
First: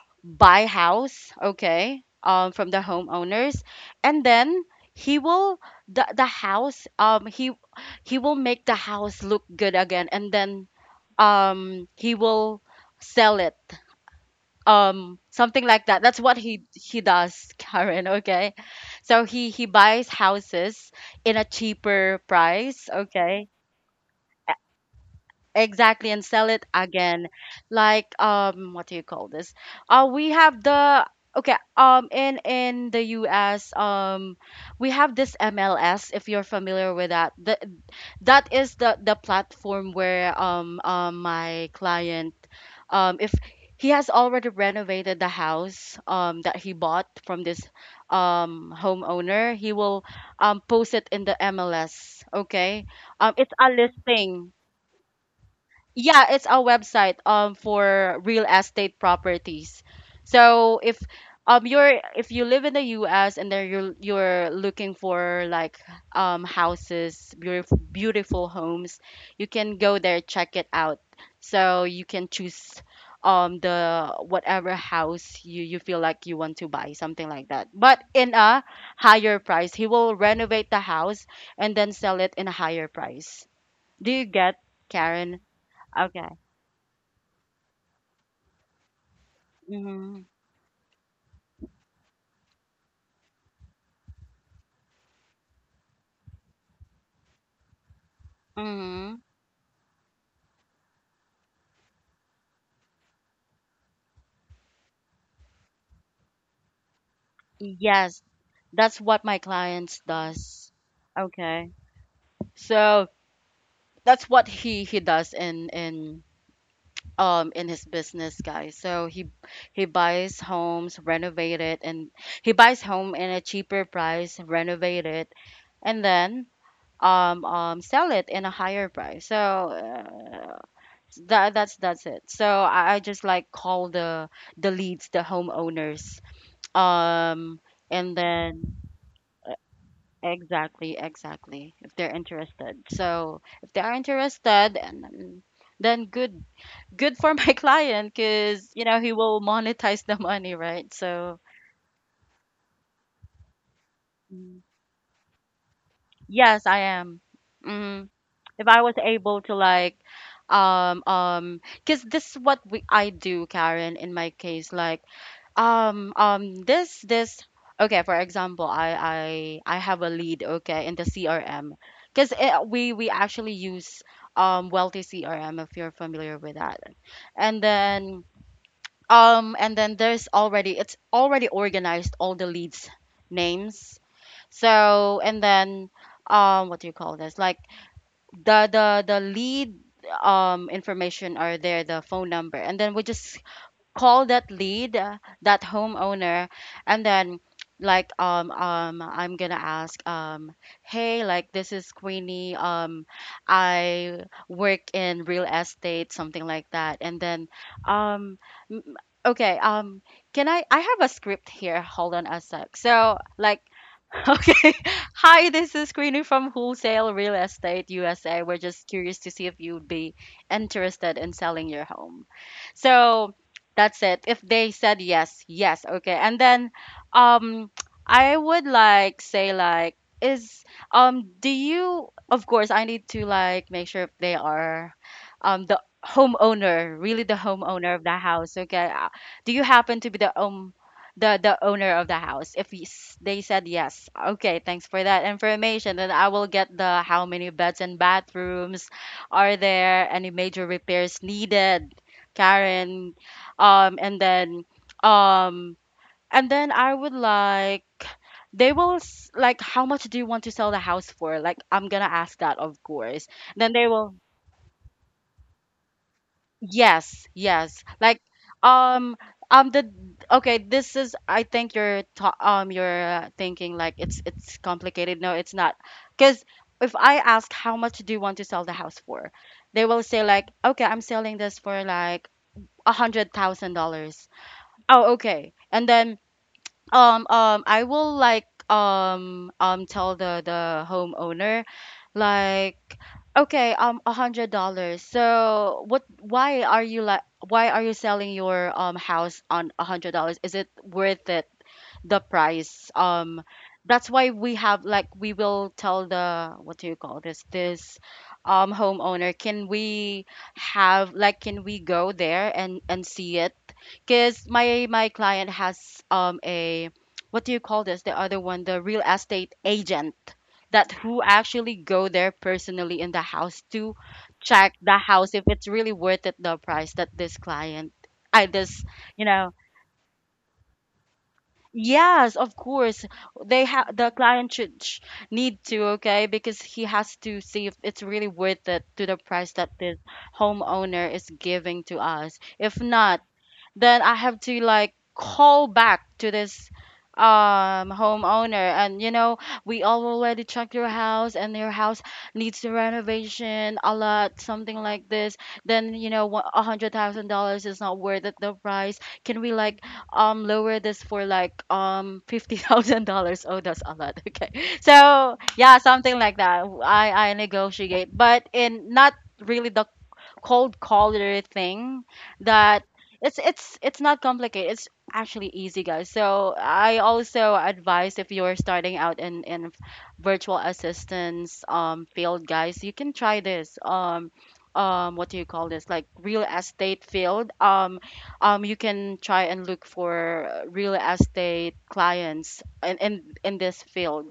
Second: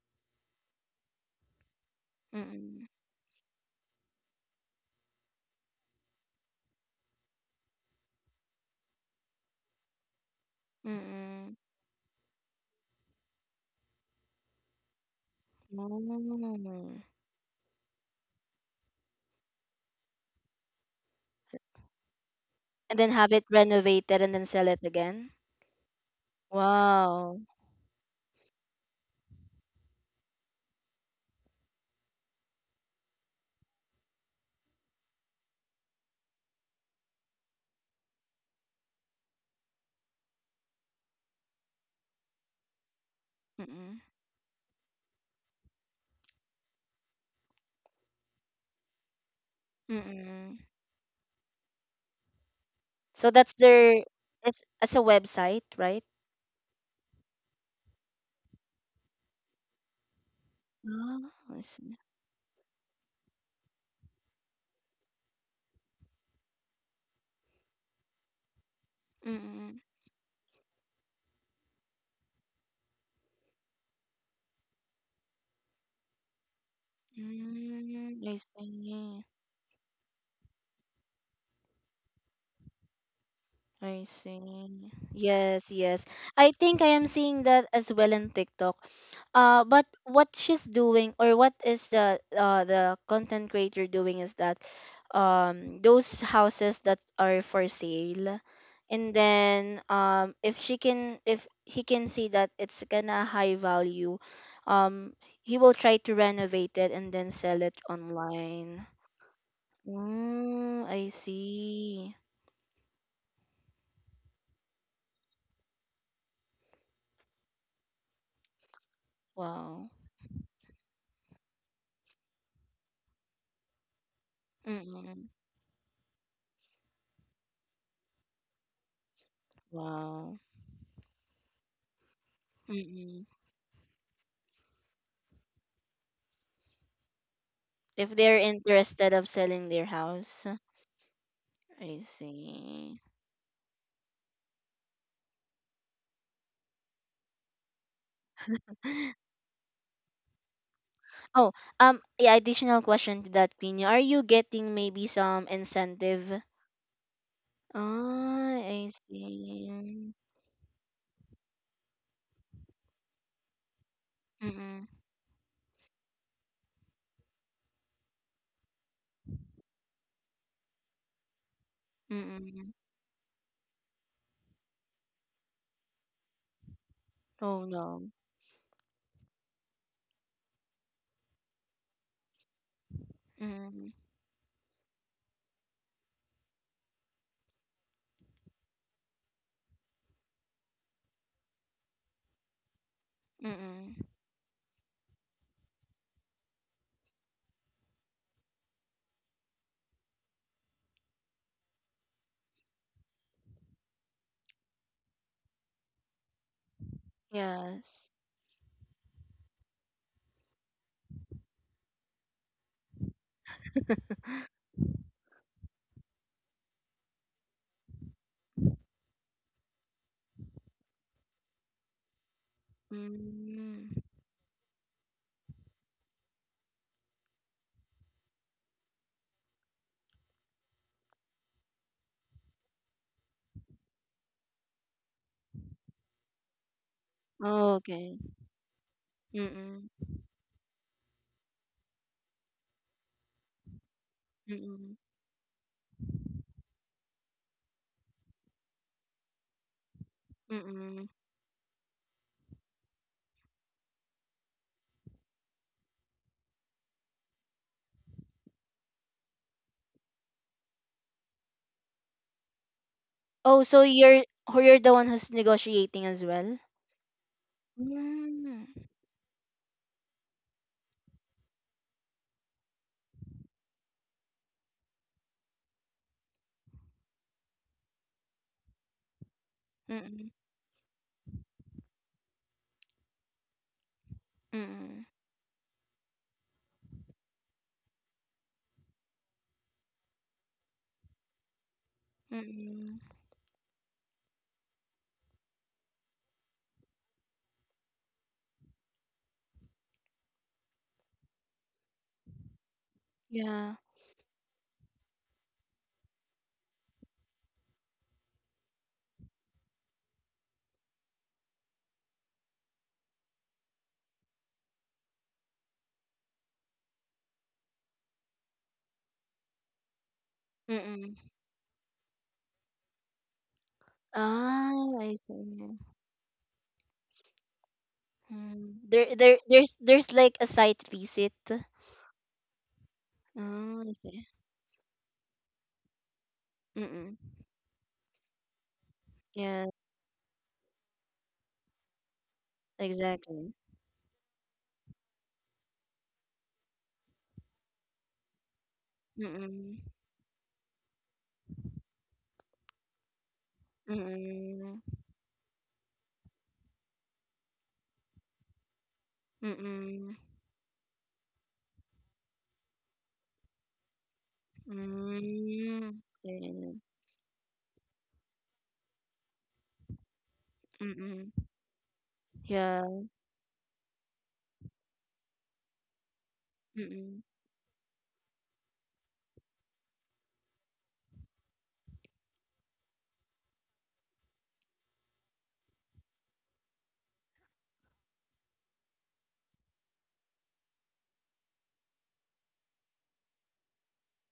<tsk> buy house, okay, from the Mm-mm. homeowners. And then he will, the house he will make the house look good again, and then Mm-mm. He will sell it, something like that. That's what he Oh. he does <laughs> Karen, okay? So he buys houses in a cheaper price, And then have it okay. renovated and then sell it again. Exactly, and sell it again. Wow. Like, what do you call this? We have the, okay, um in the U.S., we have this MLS, if you're familiar with that. The, that is the platform where my client, if he Mm-mm. has already renovated the house that he bought from this homeowner, he will Mm-mm. Post it in the MLS. Okay, So that's it's a their, listing. it's as a website, right? Yeah, it's a website for real estate properties. So if Ah, I see. you're, if you live in the US, and then you're looking for like houses, beautiful, beautiful homes, you can Mm-mm. go there, check it out. So you can choose the whatever house you, you feel like you want to buy, something like that. But Mm, I in a see. higher price. He will renovate the house and then sell it in a higher price. I Do you get, see. Karen? Yes, yes. Okay. I think I am seeing that as well in TikTok. But Mm-hmm. what she's doing or what is the content creator doing is that those houses that are for sale and Mm-hmm. then if she can if he can see that it's gonna high value um he will try to renovate it and then sell it Yes, online. that's what my clients does. Mm, I Okay. see. So that's what he does in, in his business, guys. So he Wow. buys homes, renovate it, and he buys home in a cheaper price, renovate it, Mm-mm. and then sell it in a higher price. So Wow. That's that's it. So I just Mm-mm. like call the leads, the homeowners. Um If and they're then, interested of selling their house. exactly, exactly. If I they're interested. see. So if they are interested, and then good, good for my <laughs> client, because you know he will monetize the money, right? So Oh, yeah, additional question to that, Pino. Are you mm, getting maybe some incentive? yes, I am. Mm-hmm. Ah, If I I was able to like see. Because this is what we, I do, Karen, in my case, Mm-mm. like this, this, okay, for example, I, I have a lead, okay, in the CRM, because Mm-mm. we actually use wealthy CRM, if you're familiar with that. And Oh, no. then and then there's already, it's already organized, all the leads Mm-mm. names. So and then what do you call this, like the lead information are there, the phone number, and then we just Mm-mm. call that lead, that homeowner. And then like I'm gonna ask, hey, like this is Queenie, I work in real estate, something like that. And then Yes. um m- okay, can I have a script here, hold on a sec, so like, okay. <laughs> Hi, this is Queenie from Wholesale Real Estate USA. We're just curious to see if you'd be interested in selling your home. So Mm. that's it. If they said yes, yes, okay. And then um I would like say, like, is do you, of course I need to like make sure if they are the homeowner, really the Oh, homeowner of okay. the house, okay? Do you Mm-mm. happen to be the, the owner of the house, if he's, they said yes, okay, thanks Mm-mm. for that information. Then I will get the, how many beds and bathrooms, are there any major Mm-mm. repairs needed, Karen. And then um and then I would like, they will like, how much do you want to sell the house for, like I'm gonna ask that of course. Oh, Then so they will, you're the one who's negotiating as well? yes, yes. Like Mm. um the, okay, this is, I think you're ta you're thinking like it's complicated. No, it's not. 'Cause if I ask, how much do you want to sell the house for, they will say Mm-mm. like, "Okay, I'm selling this for like a $100,000." Mm-mm. Oh, okay. And then I will like tell the homeowner like, Mm, okay, $100, so what, why are you like, why are you selling your house on $100, is it worth it, the price? Yeah. That's why we have like, we will tell the, what do you call this, this homeowner, can we have like, can we go there and see it? Because my client has a, what do you call this? The other one, the real estate agent that who Mm-mm. actually go there personally in the house to check the Ah, I house if it's see. really worth it, the price that this client I this, Mm. There, you there, know there's, there's like a site visit. yes, of course they Oh, have. I The see. client need to, okay, because he has Mm-mm. to see if it's really worth it to the price that Yeah, this homeowner is giving to us. If not, exactly. then I have to like call back to this homeowner, and we Mm-mm. all already checked your house and your house needs the renovation a lot, something Mm-mm. like this. Then $100,000 is not worth it the price. Can we like Mm-mm. Lower this for like <laughs> $50,000? Oh, that's a lot. <laughs> Okay, so yeah, Mm. something like that. Yeah. I negotiate, but in not really the cold Mm-mm. caller thing that. Yeah. It's not complicated, it's actually easy, guys. So I Mm-mm. also advise, if you're starting out in virtual assistance field, guys, you can try this what do you call this, like real estate field. Um, you can try and look for real estate clients in this field,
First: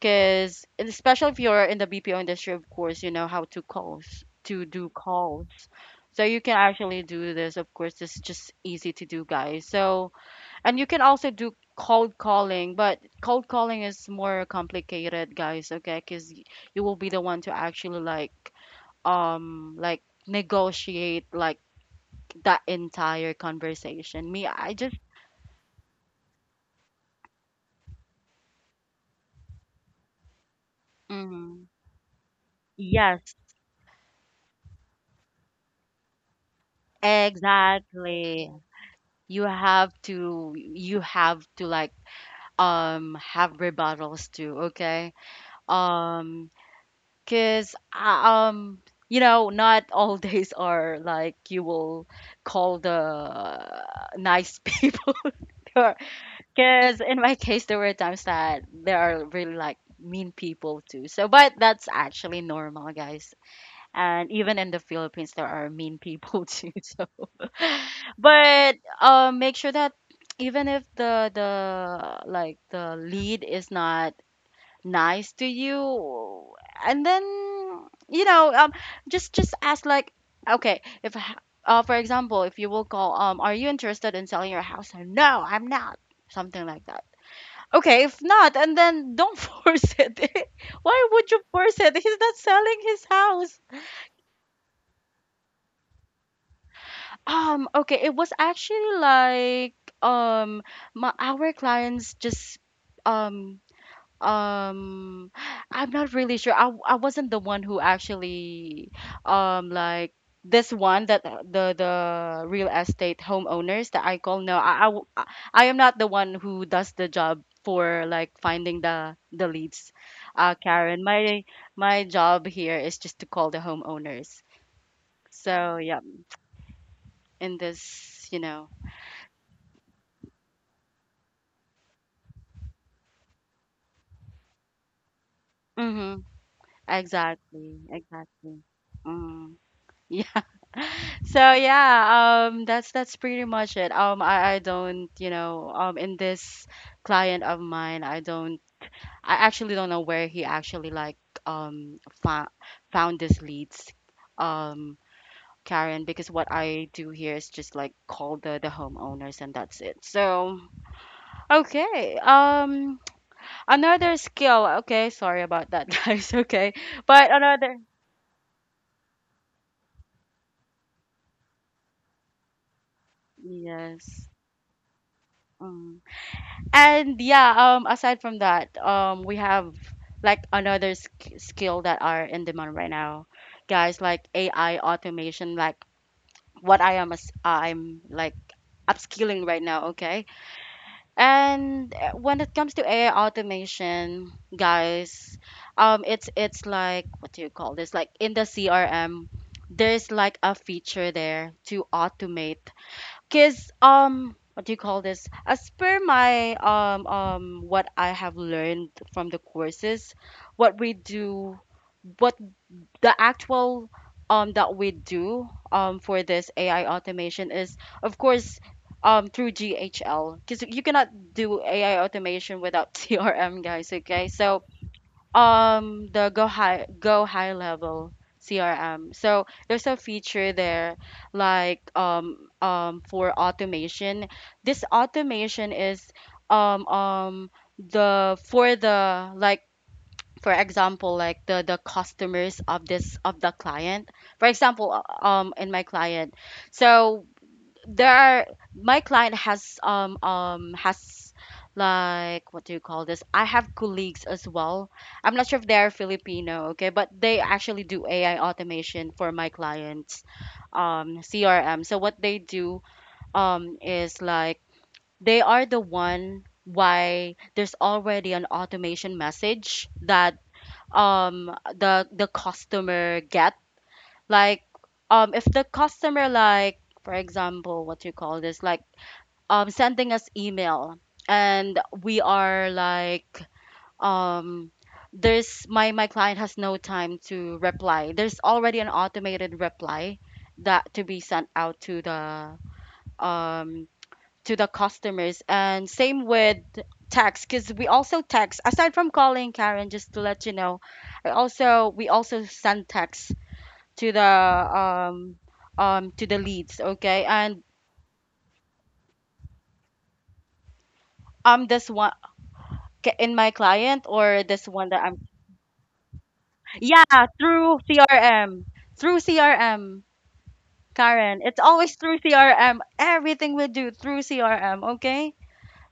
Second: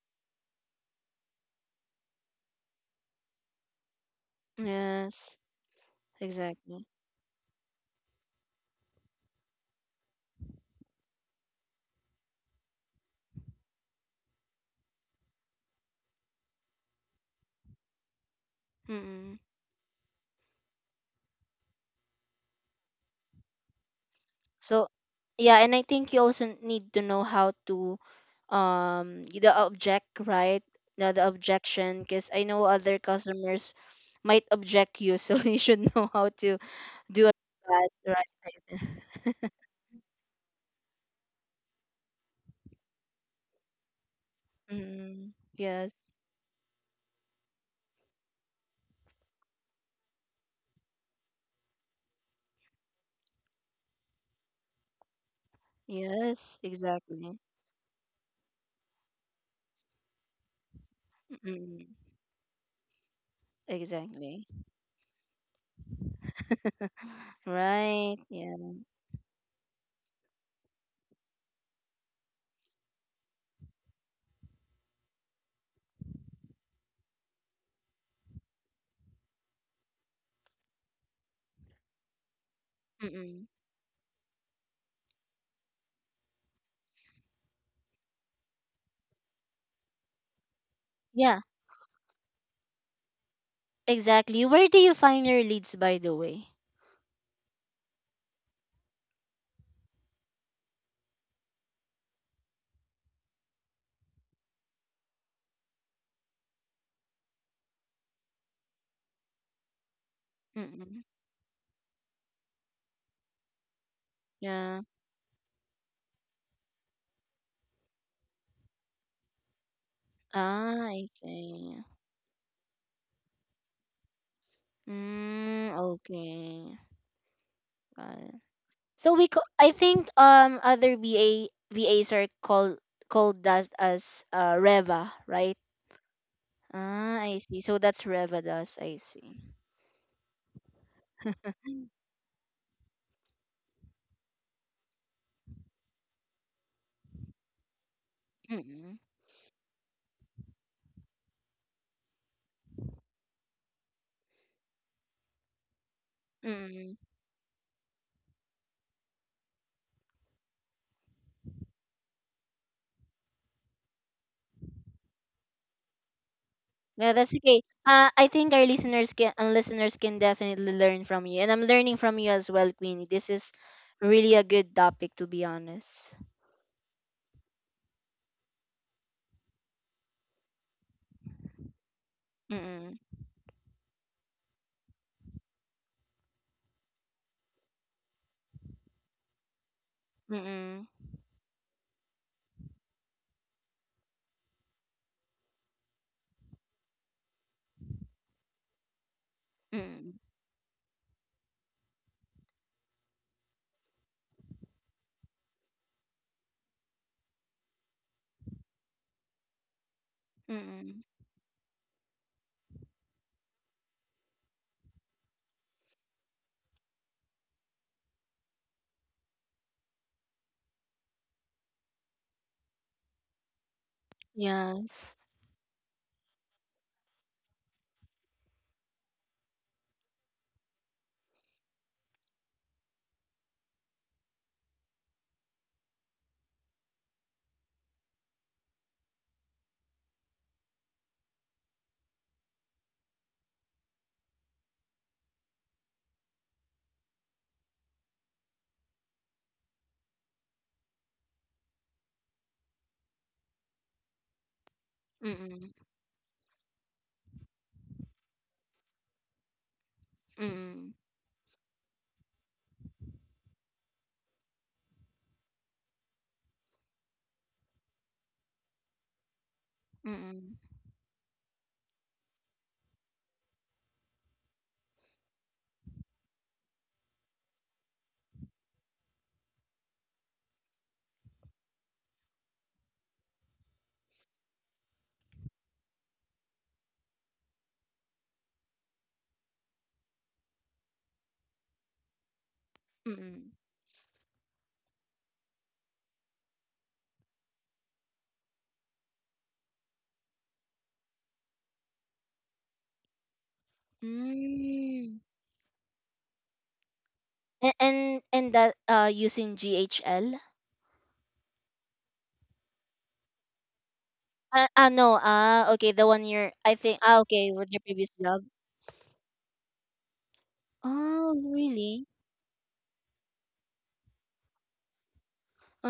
because especially if you're in the BPO industry, of course, you know how to calls to do Yes, calls. So you can exactly. actually do this. Of course, it's just easy to do, guys. So, and you can also do cold calling, but cold calling is more complicated, guys. Okay, because you will be the one to actually Mm-mm. Like negotiate like that entire conversation. Me, I So just. yeah, and I think you also need to know how to the object, right? The Mhm. objection, because I know other Yes, customers might object you, so <laughs> you should know how to do a bad, exactly. right? you <laughs> have to you have to like have rebuttals too, okay. mm, yes. Um because um not all <laughs> days are like you will call the nice <laughs> people. There, Yes, because in my exactly. case there were times that there are really like mean people too, so. But that's Mm, actually normal, guys, and exactly. even in the Philippines there are mean people <laughs> too, so. <laughs> Right. But Yeah. Make sure that even if the like the lead is not nice to you, and then you know um just ask like, okay, if h- for example, if you will call Mm-mm. are you interested in selling your house? No, I'm not. Something like that. Okay, if not, and then don't <laughs> force it. <laughs> Why would you Yeah, force it? He's not selling his house. exactly. Where do you find your leads, by the way? Okay, it was actually like um my our clients just um um I'm not really sure. I wasn't the one who actually um like this Mm-mm. one that the real estate homeowners that I call, no, Yeah. I am not the one who does the job for like finding the leads. Ah, Karen, I my see. my job here is just to call the homeowners. So Mm, yeah, okay. in Got this, it. you know. So I think other VA VAs are called that as Reva, right? Mhm. Ah, I see. So Exactly. that's Reva Exactly. does. I see. Mm. Yeah. <laughs> So yeah, that's pretty much it. I don't, in this client of mine, I don't, Mm-mm. I actually don't know where he actually like um fa- found these leads. Um Karen, because what I Mm-mm. do here is just like call the homeowners, and that's it. So, okay. Um, another skill. Okay, sorry about that, <laughs> guys. Okay. Yeah, But that's okay. another, I think our listeners can and listeners can definitely learn from you, and I'm learning from you as well, Queenie. This is yes. really a good topic, to be Mm. honest. And yeah, aside from that, we have like another sk skill that are in demand right Mm-mm. now, guys, like AI automation, like what I am, as I'm like upskilling right now, okay? Mm-mm. And when it comes to AI automation, guys, it's like, what do you call this? Like in the CRM, there's Mm-mm. like a feature there to automate. Cause what do you call this? As per my what I have learned from the courses, what we Mm-mm. do, what the actual that we do for this AI automation is, of course, through GHL. Cause you cannot do AI automation without <laughs> CRM, guys. Okay, so Yes. The go high level CRM. So there's a feature there like for automation. This automation is um um the for the like, for example, like the customers of this, of the client. For example, in my client, so there are my client has like, what do you call this? I have colleagues as well. I'm not sure if Mm-mm. they're Filipino, okay, but they actually do AI automation for my clients Mm-mm. CRM. So what they do is like, they are the one why there's already an automation message that Mm-mm. The customer get like if the customer like, for example, what do you call this, like sending us email, and we are like um there's my my client has no time to reply, there's already an automated reply that to be sent out Mm. um to the customers, and same with text, because we also text aside from calling, Karen, just to let you know, I also we also send text to the Mm. um to the leads, okay? And And that using GHL? This one, in my client, or this Ah, one ah that no, I'm, ah okay, the one year I think yeah, ah okay with through your previous job. CRM, through CRM, Oh Karen. It's always really? through CRM, everything we do through CRM, okay?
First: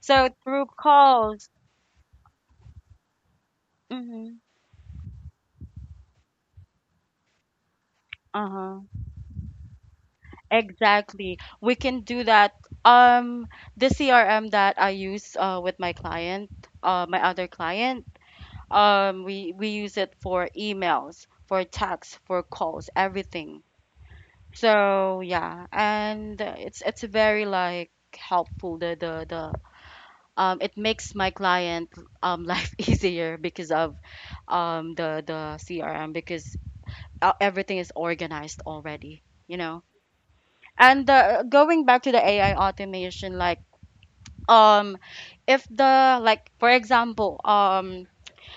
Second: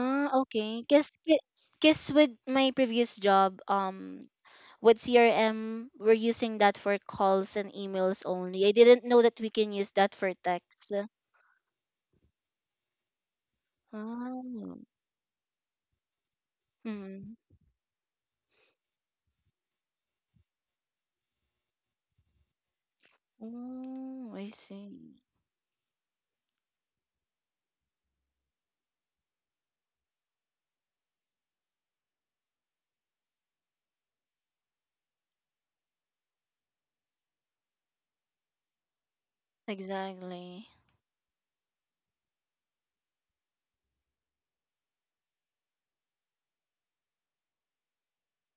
So through okay, calls. cause with my previous job Mm-hmm. with CRM we're using that for calls and emails only. I Uh-huh. didn't know that we can use that for text. Exactly, we can do that. Um, the CRM Oh, that I use, with my client, my mm. other client, we use it for emails, for texts, for calls, everything. Oh, I see. So yeah, and it's very like helpful, the it makes my client <laughs> life easier because of the CRM, because everything is organized already, you know. Exactly. And going back to the AI automation, like um if the like, for example,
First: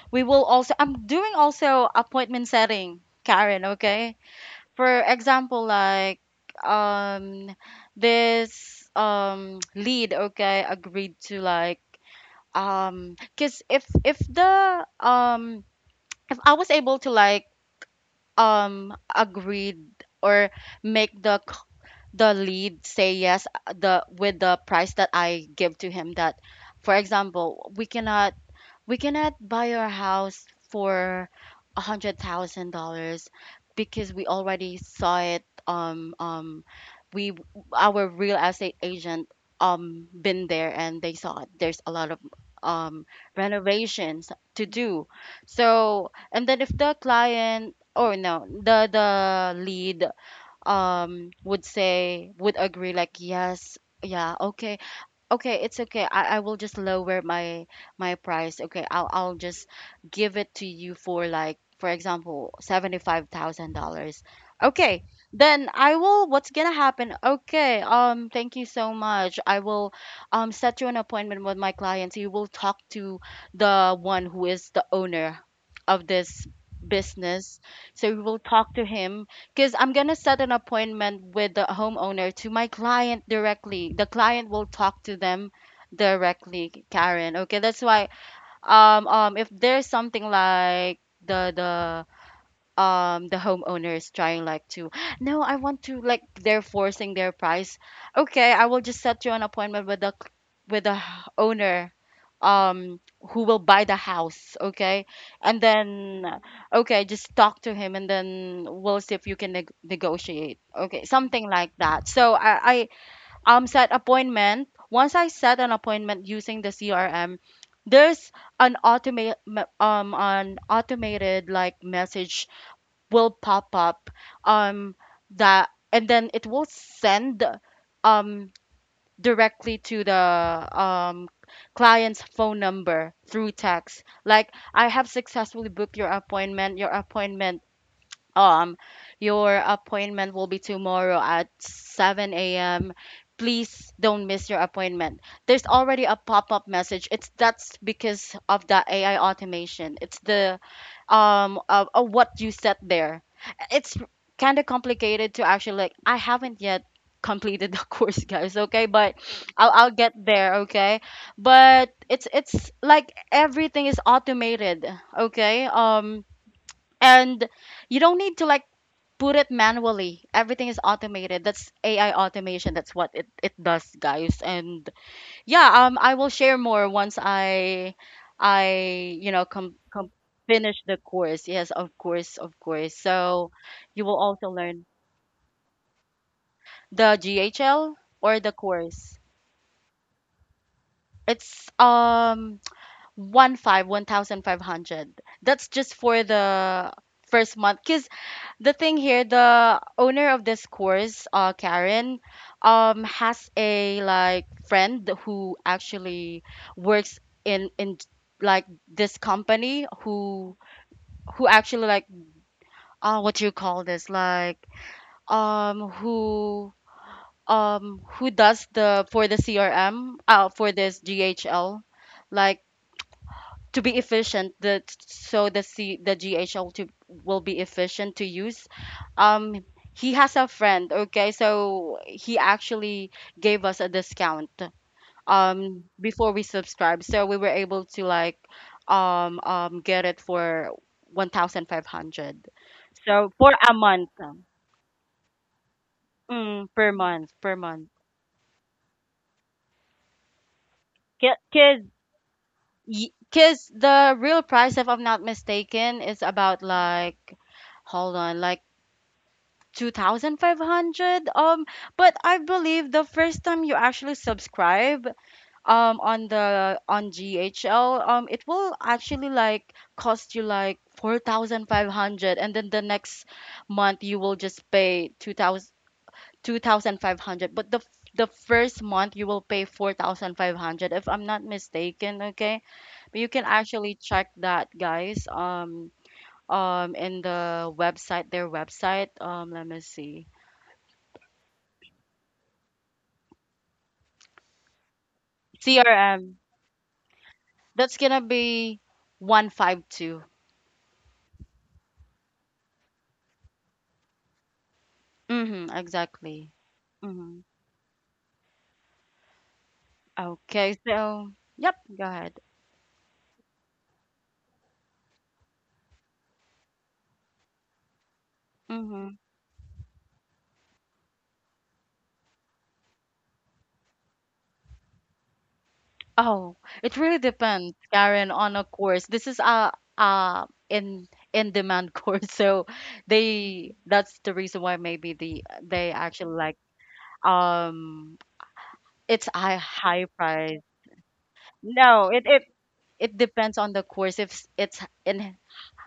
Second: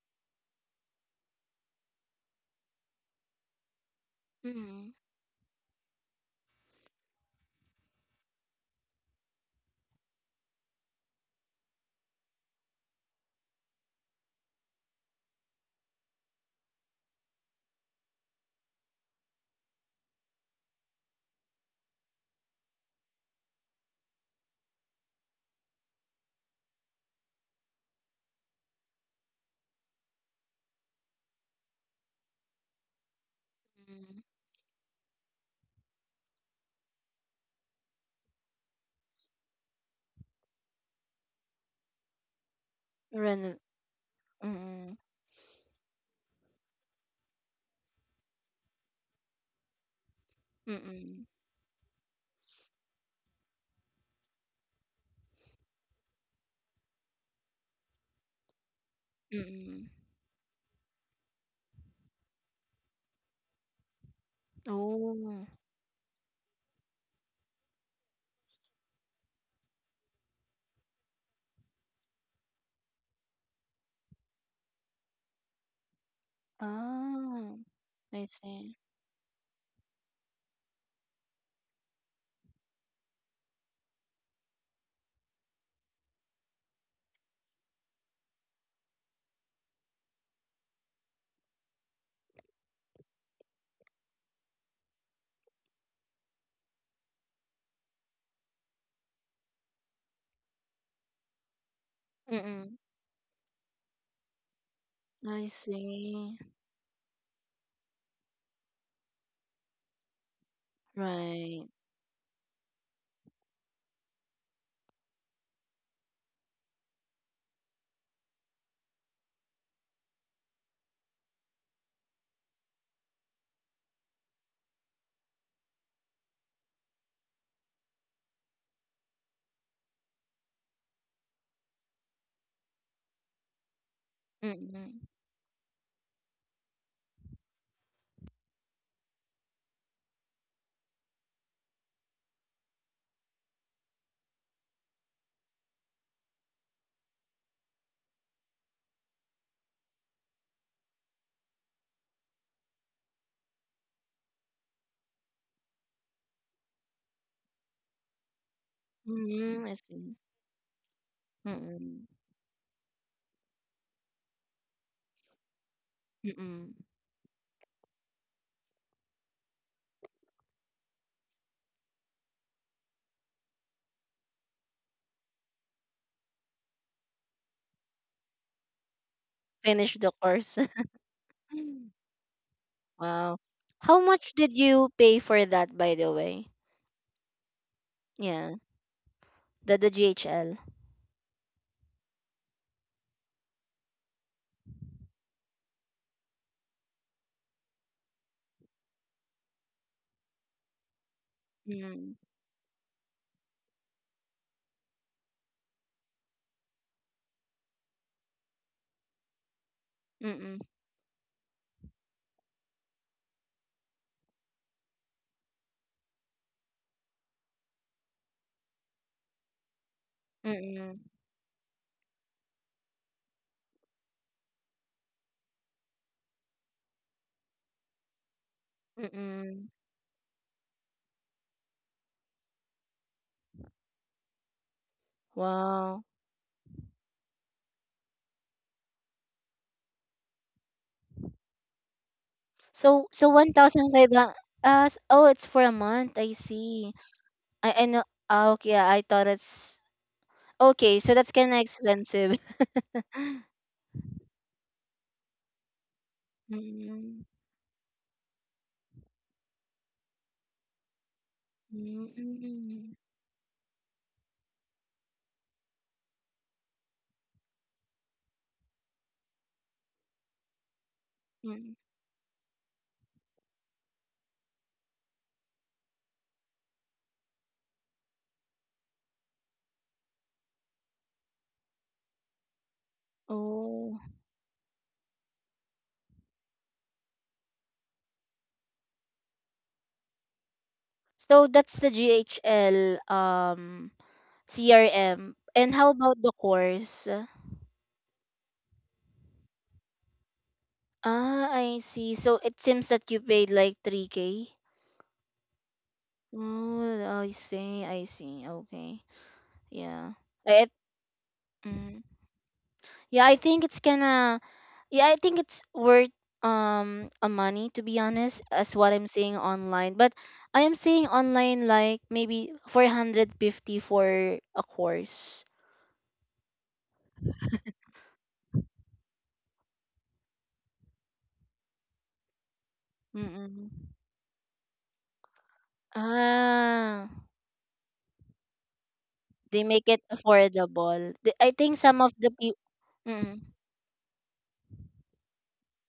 we will also, I'm doing also appointment setting, Karen, okay? Mm-hmm. For example, like um this <tsk> lead okay agreed to, like because if the if I was able to like agreed or make the the lead say yes, the with the price that I give to him that, for example, we cannot, we cannot buy our house for $100,000, because we already saw it. We, our real estate agent been there and they saw it. There's a lot of um renovations to Mm, do. So, and then if the client or no, the lead mm, would say, would agree like yes, yeah, okay. Okay, it's okay. I will just lower my my price. Okay, I'll just mm. give it to you for like, for example, $75,000. Okay, Oh. then I will, what's gonna happen? Okay, thank you so much. I will set you an appointment with my client. You will talk to the one who is the owner of this Ah, business. So you I will talk see. to him, because I'm going to set an appointment with the homeowner to my client directly. The client will talk to them directly, Karen. Okay, that's why if there's something like the the the homeowner is trying like to, no, I want to like, they're forcing their price. Okay, I will just set you an appointment with the with the owner Mm, um who will buy the house, okay? I And then, see. okay, just talk to him and then we'll see if you can negotiate, okay, something Right. like that. So I set appointment, once I set an appointment using the CRM, there's an automate an automated like message will pop up um that, and then it will send um directly to the um client's phone number through text, like, I Mm, have successfully booked your appointment. Your appointment um your appointment will be tomorrow at 7 a.m. Please don't miss your appointment. There's already a pop-up message. It's that's because of the AI automation. It's the of what you set there. It's kind of complicated to actually like, I haven't yet completed the <laughs> course, guys, okay, but mm, I I'll get see. there, okay. But Mm, it's like everything is automated, okay. Um, mm. and you don't need to like put it manually. Everything is automated. That's AI automation. That's what it does, guys. And yeah, I will share more once I, com, Finish com the course. finish the course. Yes, <laughs> of course, of course. Wow. So How you will much also did learn you pay for that, by the way? the GHL or the Yeah, course. the GHL. It's one thousand five hundred. That's just for the first month. Cause the thing here, the owner of this course, Mm, Karen, has a friend who actually works in like this company mm, who actually like what do you call this like um who who does the for the CRM for mm, this GHL like to be efficient the so the C, the GHL to will be efficient to use. um mm. he has a friend. Okay, so he actually gave us a discount Wow. before we subscribed, so we were able to get it for 1500, So, so so for a month. 1,500, oh, it's for a month. I Mm, per see. month, per I month. know. Ah, okay, yeah, I thought it's okay. So that's kind of Because expensive. <laughs> The real price, if I'm not mistaken, is about Mm, hold on, like 2500. Mm, But I believe mm, the first time you actually subscribe on the on ghl, it will actually like cost you like mm. 4500, and then the next month you will just pay 2000 2500. But the the first month you will pay 4500, if I'm not mistaken. Okay, but you can actually Oh, check that, guys. In their website. Let me see. so that's the GHL CRM. And how about the CRM. course? That's gonna be 152. Ah, I see. So it seems that you paid like 3K. Mm-hmm, exactly. Oh, I Mm-hmm. see. I see. Okay. Yeah. I, Okay, so yep, mm. go ahead. Yeah, I think it's gonna Yeah, I think it's worth a money to be honest, as what I'm Mm-hmm. seeing online. But I am seeing online like maybe 450 for a course. Oh, it really depends, Karen, on a course. This is a in demand <laughs> course, so Mm-mm. they that's the reason why maybe they actually like Ah, um it's a they make it high price. affordable. I think some No, of it the it people it mm, depends on the course. If it's in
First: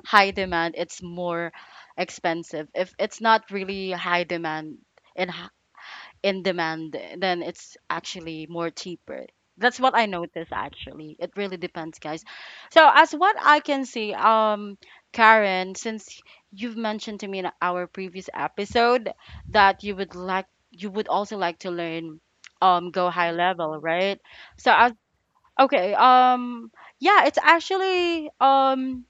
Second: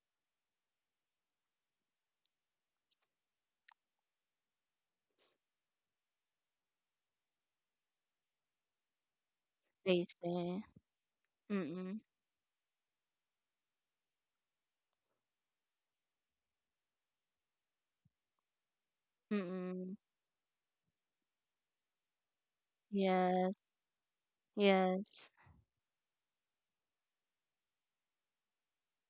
high demand, it's more expensive. If it's not really high demand in h- in demand, then it's actually more cheaper. That's what they I noticed say actually. It really depends, mm-mm, guys. So as what I can see, Karen, since you've mentioned to me in our previous episode that mm-mm, you would also like to learn go high yes, level, right? So as yes, okay, yeah, it's actually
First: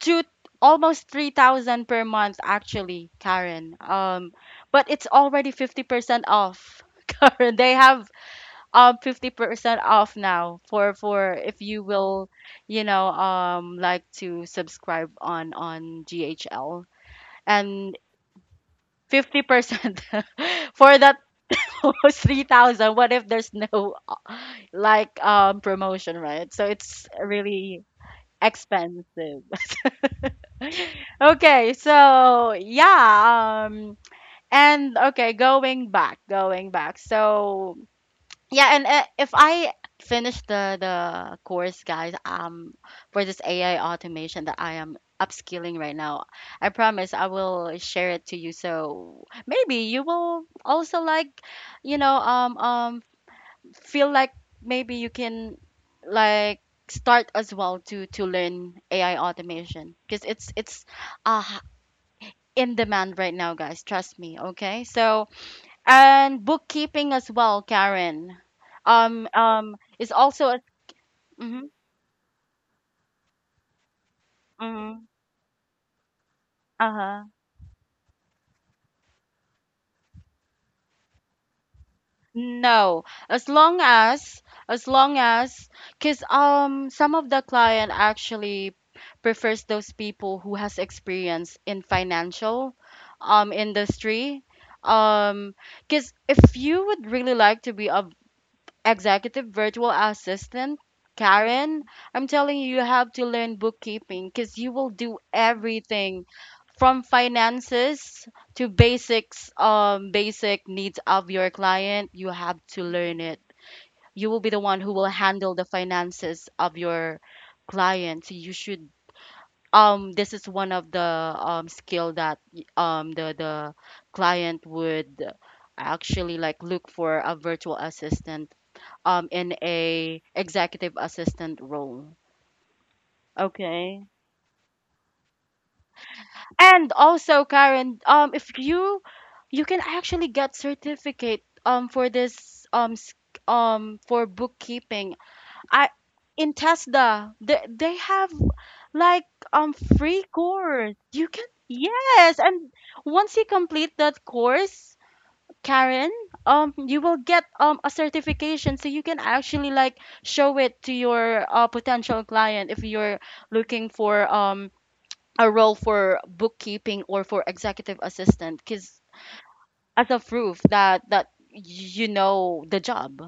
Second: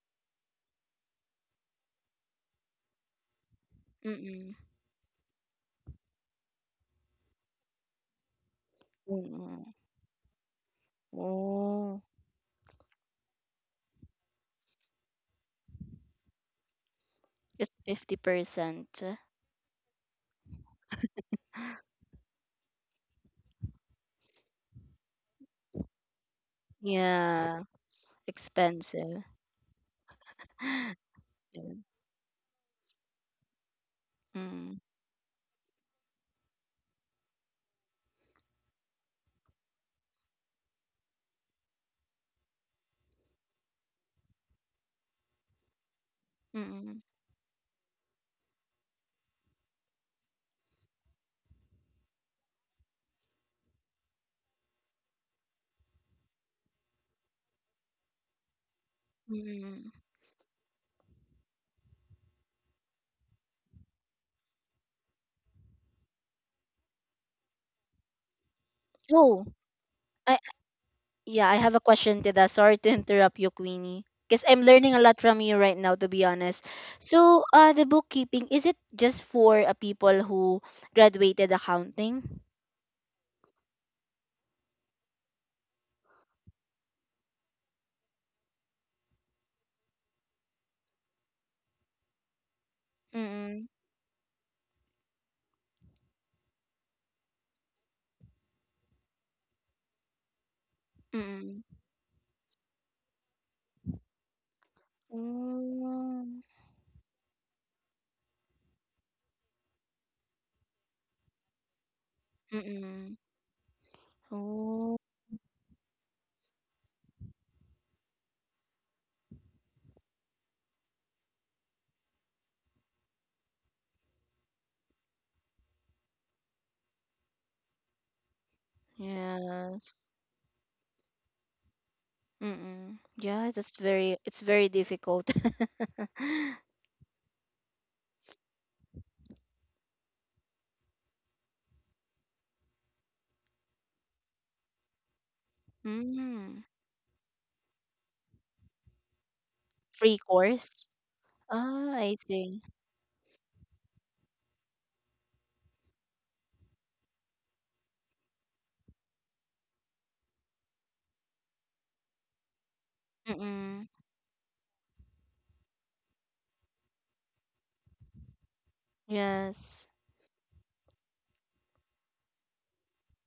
two almost 3000 per month actually, Karen. Mm-mm, But it's already 50% off <laughs> Karen. They have mm-mm. 50% off now for if you Oh, will like to subscribe on ghl, it's and 50%. 50% <laughs> for that almost 3000. What if there's no promotion, right? So it's Yeah, really expensive. expensive. Yeah. Okay, so yeah. Mm. and Okay, going back, So yeah. and If I finish the course, guys, for this AI automation that I am upskilling right now, I Mm, promise I will share it to you. So maybe you will also you know, um, um, feel like maybe you can like start as well to learn AI mm. automation, because it's uh, in demand right now, guys. Trust me. Okay. And bookkeeping as well, Karen. Oh, Is I also a. yeah, I Mm-hmm, have a question to that. Sorry to <laughs> interrupt you, Queenie. Because I'm learning a mm-hmm, lot from you right now, to be honest. uh-huh. So, the bookkeeping, is it just for people who graduated accounting? No, as long as, as long as, because some of the client actually prefers those people who has experience in financial Mm-mm. industry. Um, because if you would really like to be a executive virtual assistant, Mm-mm. Karen, I'm telling you, you have to learn bookkeeping, because you will do Oh. everything from finances to basics, basic needs of your client. You have to Mm-mm. learn it. You will be the one who Oh. will handle the finances of your client. So you should. This is one of the skill that the client would actually like look for a virtual assistant, in Yes. a executive assistant role. Mm-mm. Yeah, that's Okay. very, it's very difficult. <laughs> And also, Karen, if you you can actually get certificate for this for bookkeeping. I In mm. Tesla, they have like Free free course? course. You can, Ah, I yes, see. and once you complete that course, Karen, you will get a certification, so you can actually like show it to your potential client if you're Mm-mm. looking for a role for bookkeeping or for executive assistant, because Yes. as a proof that you know the job,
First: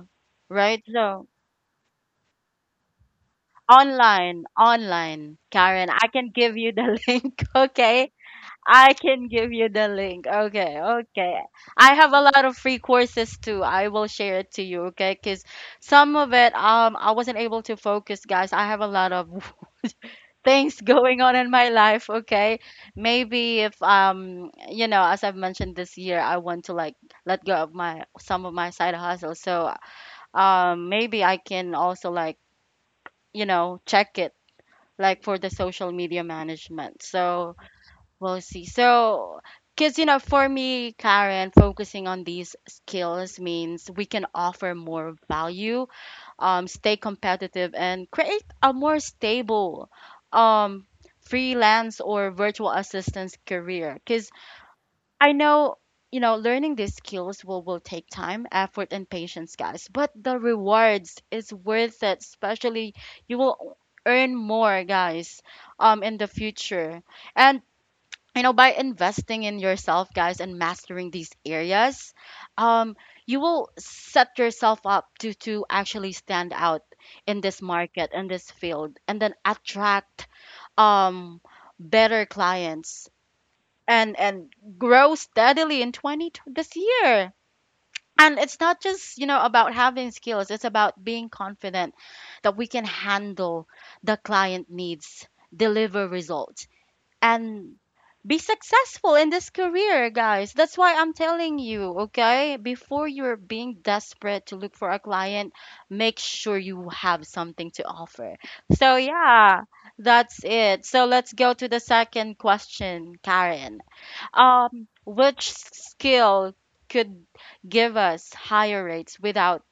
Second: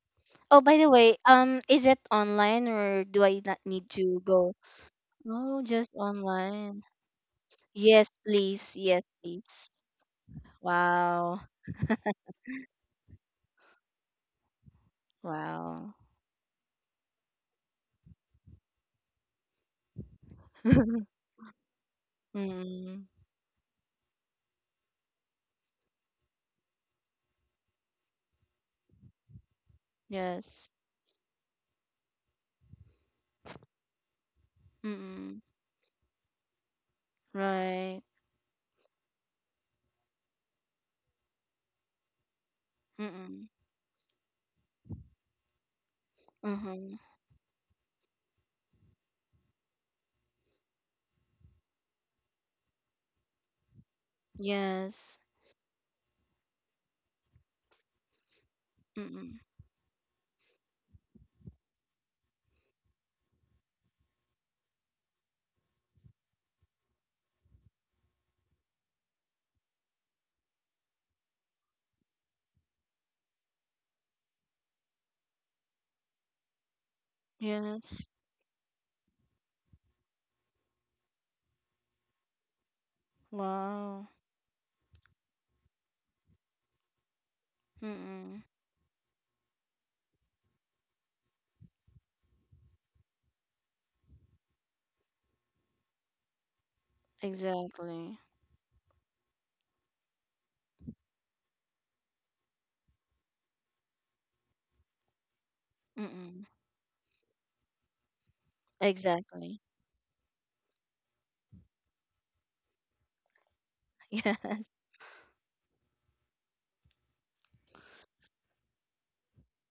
Oh, by right? the way, So is it online or do I not need to online, go? online, Oh, Karen, just I can give you online. the <laughs> link, Yes, okay? please. I Yes, can give you please. the link. Okay, okay. Wow. I have a lot of free courses too. I will share it to you, okay? Because Wow. some of it, I wasn't able to focus, guys. I have a lot of <laughs> things going <laughs> on in my life, okay? mm, Maybe if, you know, as I've mentioned this year, I want to like let go of my some of my side hustles. So, yes. Maybe I can also check it like for Mm-mm. the social media management. So. Right. We'll see. So, because, you know, for me, Karen, focusing on these skills Mm-mm. means we can offer more value, Mm-hmm. stay competitive, and create a more stable um, freelance or virtual assistance career. Because Yes. I know, you know, learning these skills will take time, effort, and Mm-mm. patience, guys. But the rewards is worth it, especially you will earn more, guys, in the future. And you know, by investing in yourself, guys, and mastering these areas, um you will set yourself up to actually stand out in this Yes. market, in this field, and then attract um better clients, Wow. and grow steadily in this year. And Mm-mm. it's not just, you know, about having skills, it's about being confident that we can handle the client needs, deliver results, and Exactly. be successful in this career, guys. That's why I'm telling you, okay? Before you're being desperate to look for a client, make Mm-mm. sure you have something to offer. So, Exactly. yeah, that's it. So, let's go to the second question, Karen. <laughs> Yes. Which skill could give us higher rates without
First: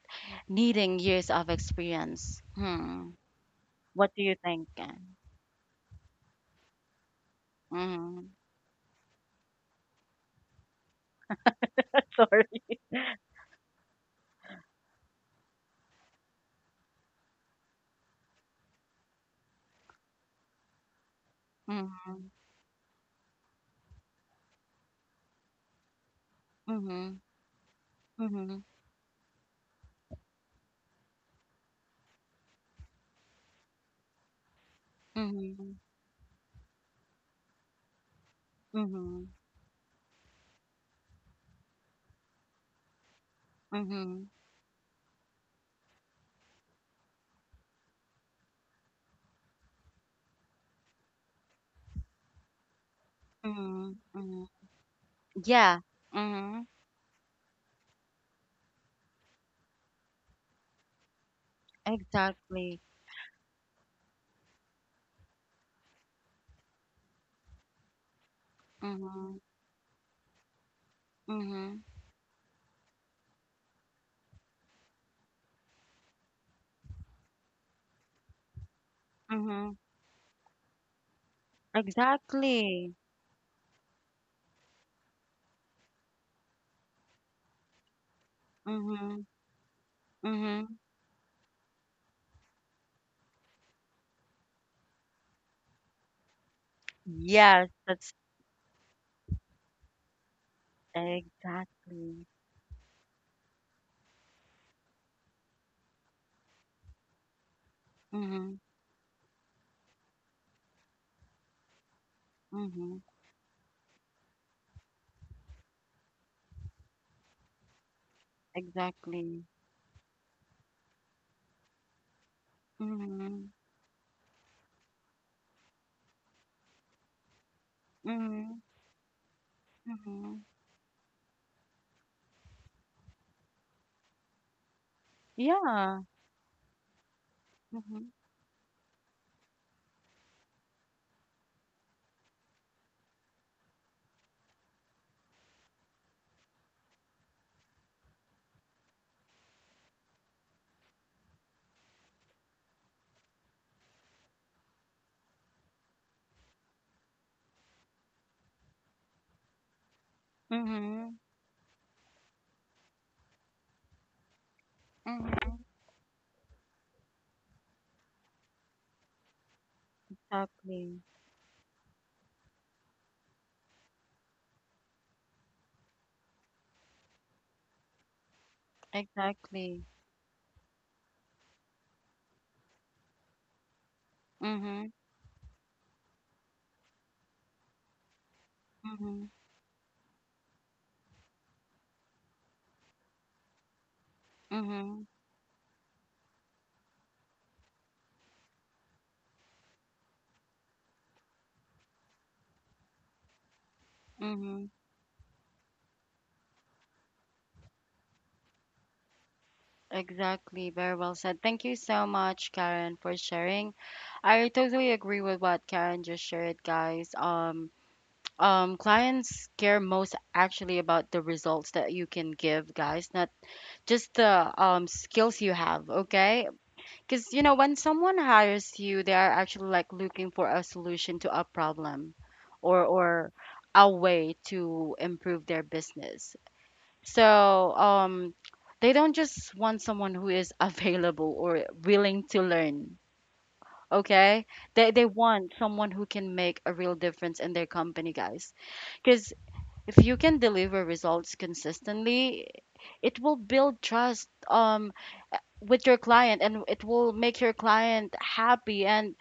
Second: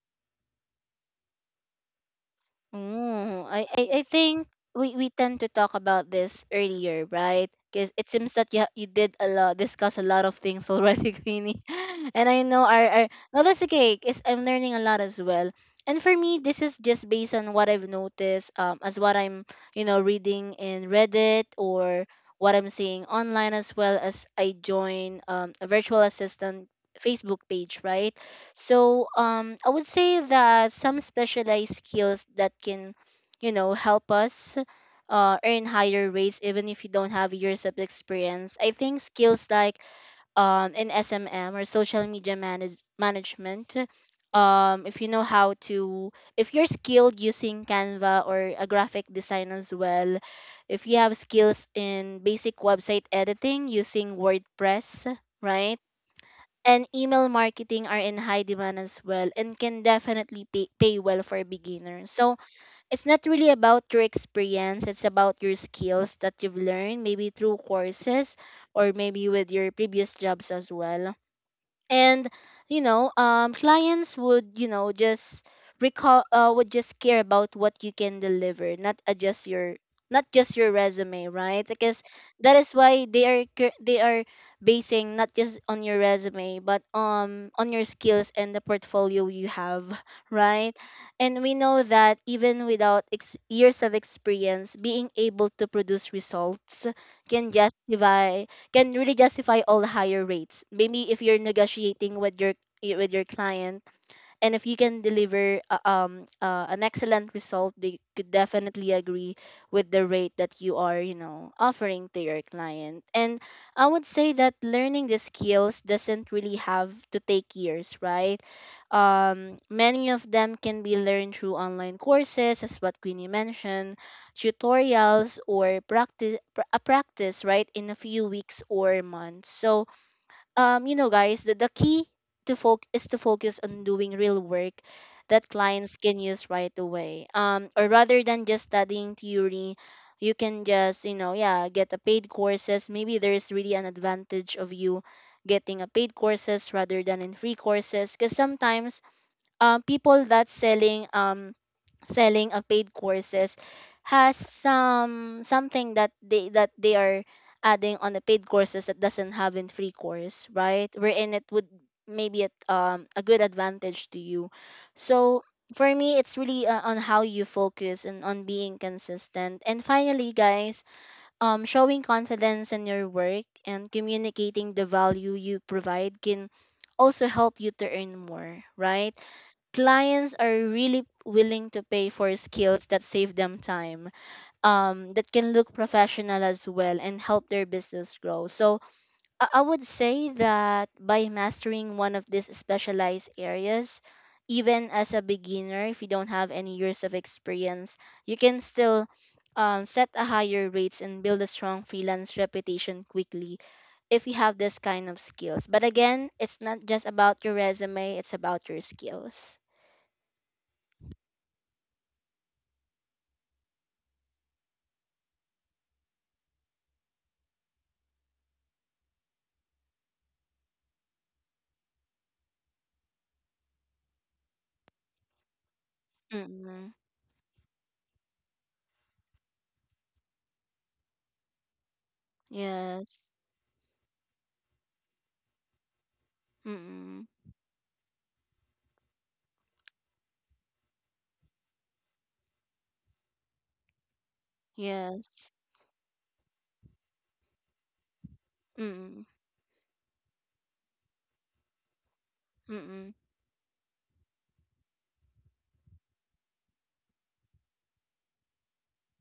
needing years of experience? Hmm. Oh, I What do you think think? We Ken? tend to talk about this earlier, right? Because it Mm-hmm. seems that you did a lot, discuss a lot of things already, <laughs> Queenie. <laughs> And I Sorry. know our no, that's okay. Cause I'm learning a lot as well. And for me, this is just based on what I've noticed, as what I'm you know reading in Reddit or Mm-hmm. what I'm seeing online, as well as I join a virtual assistant Facebook page, right? Mhm, So I would say that some specialized skills that can, you know, help us earn mhm, higher rates even if you don't have years of experience. I think mhm, skills like in SMM or social media management. mhm, If you know how to, if you're skilled using Canva or a graphic design as well, if you have skills in basic website editing mhm, using mhm. WordPress, Yeah. right? Mhm. And email marketing are in high demand as well and can definitely pay well for beginners. So Exactly. it's not really about your experience, it's about your skills that you've learned, maybe through courses or maybe Mhm, with your previous jobs as well. mhm, And you know clients would you know just recall would just care about what you can deliver, mhm. not just your resume, right? Because that is Exactly. why they are basing not just on your resume but on your skills and the portfolio Mhm, you have. <laughs> Right? mhm. And we know that even without years of experience, being able to produce results can Yes, that's justify can really justify all higher rates. Maybe if you're negotiating exactly. With your client, and if you can deliver an excellent result, they could Mhm, definitely agree with the rate that you are you know offering to your client. mhm. And I would say that learning the skills doesn't really have to take years, right? Exactly. Many of them can be learned through online courses, as what queenie Mhm, mentioned, tutorials or practice a practice, right? In a few weeks mhm, or months. So mhm. You know, guys, the key to foc is to focus on doing real work that clients Yeah. can use right away. Or Mhm, rather than just studying theory, you can just, you know, yeah, get a paid courses. Maybe there's really an advantage of you getting a paid courses rather than in free courses, because sometimes people that's selling a paid courses has something that they are adding on the paid courses that doesn't have in free course, right? mhm, Wherein it would maybe at a good advantage to you. So mhm. for me it's really on how you focus and on being consistent. And finally, guys, Exactly. Showing confidence in your work and communicating the value you provide can also help you to earn more, right? Exactly. Clients are really willing to pay for skills that save them time, Mhm, that can look professional as well and help their business grow. So mhm, I would say that by mastering one of these specialized areas, even mhm, as a beginner, if you don't have any years of experience, you can still set a higher rates and build a strong freelance reputation quickly if you have mhm. this kind of skills. But again, it's not just about your resume, it's about your skills. Exactly. Very well said. Thank you so much, Karen, for sharing. I totally agree with what Karen just shared, guys. Clients care most actually about the results that you can give, guys, not just the skills you have, okay? Mm. Because you know, when someone hires you, they are actually like looking for a solution to a problem, or Yes. or a way to improve their business. Mm-mm. So they don't just want someone who is <laughs> available or willing to learn. Okay, they Yes. want someone who can make a real difference in their company, guys. Mm-mm. Because if you can deliver results consistently, Mm-mm. it will build trust with your client, and it will make your client happy, and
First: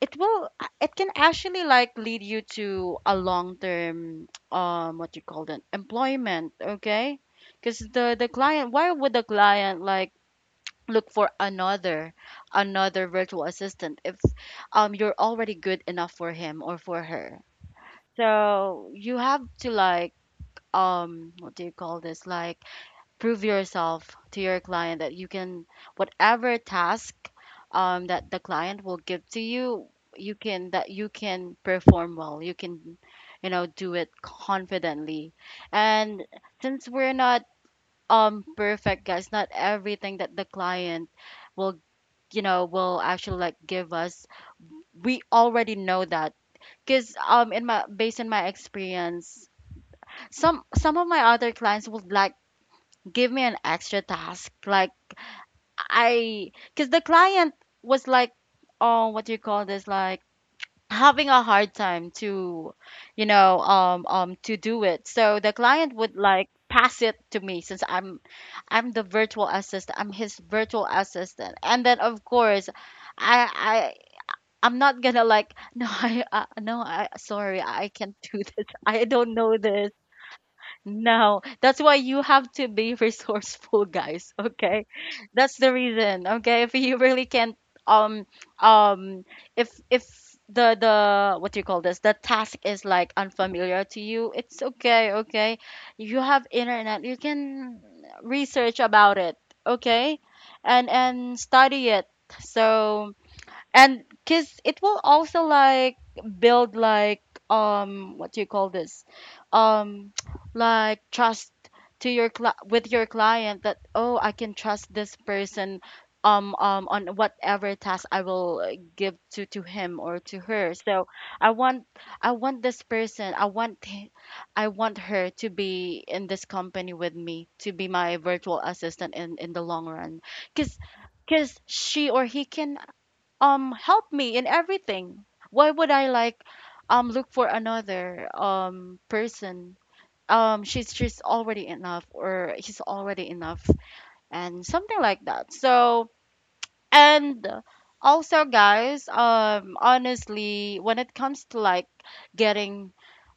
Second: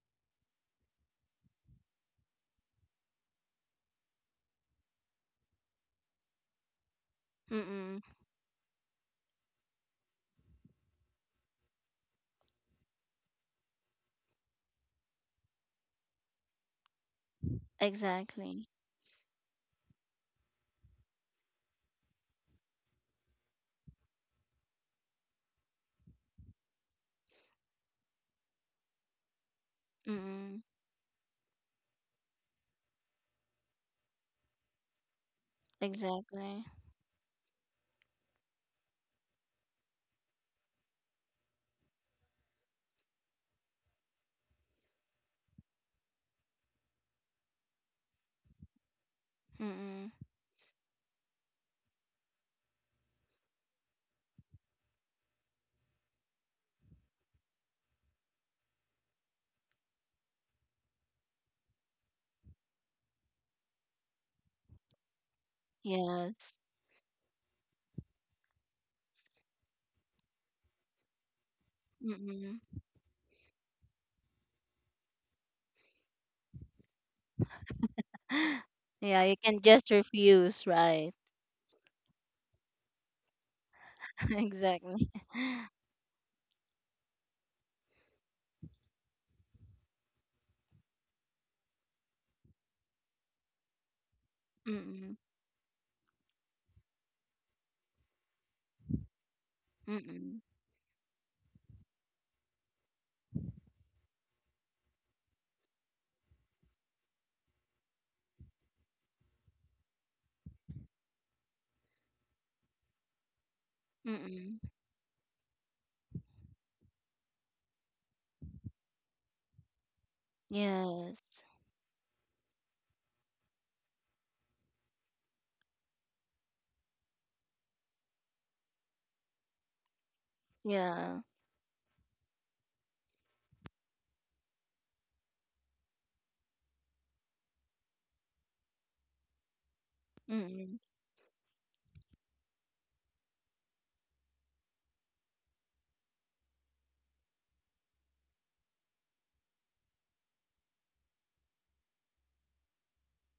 it can actually like lead you to a long term <tsk> what you call that employment. Okay, because Mm-mm. the client, why would the client like look for another virtual assistant if you're already good enough for him or for her. Exactly. So you have to like what do you call this like prove yourself to your client that you can whatever task, that the client will give to you, you Mm-mm. can, that you can perform well, you can, you know, do it confidently. And Exactly. since we're not perfect, guys, not everything that the client will, you know, will actually like give us, we already know that. Because in my based on my experience, Mm-mm. Some of my other clients would like give me an extra task, like I because the client was like, oh, what do you call this? Like having a hard time to, you know, to do it. So the client would like Yes. pass it to me since I'm the virtual assistant. I'm his virtual assistant, and then of Mm-mm. course, I, I. I'm not gonna like <laughs> no I no I sorry I can't do this <gasps> I Yeah, don't you know can just this. refuse, right? No, that's why you have to be <laughs> resourceful, guys. <laughs> Okay, Exactly. that's <laughs> the reason. Okay, if you really can't, um, um, if the what do you call this? The task is like unfamiliar to you. It's okay. Mm-mm. Okay, you have internet. You can research about it. Okay, Mm-mm. and study it. So, and because it will also like build like what do you call this um <tsk> like trust to your with your client, that oh, I can Mm-mm. trust this person on whatever task I will give to him or to her. So Yes. I want, I want this person, I want I want her to be in this company with me, to be my virtual assistant in the long run, because Yeah. She or he can help me in everything. Why would I like look for another person? Mm-mm. She's already enough, or he's already enough, and something like that. So and also, guys, honestly when it comes to like getting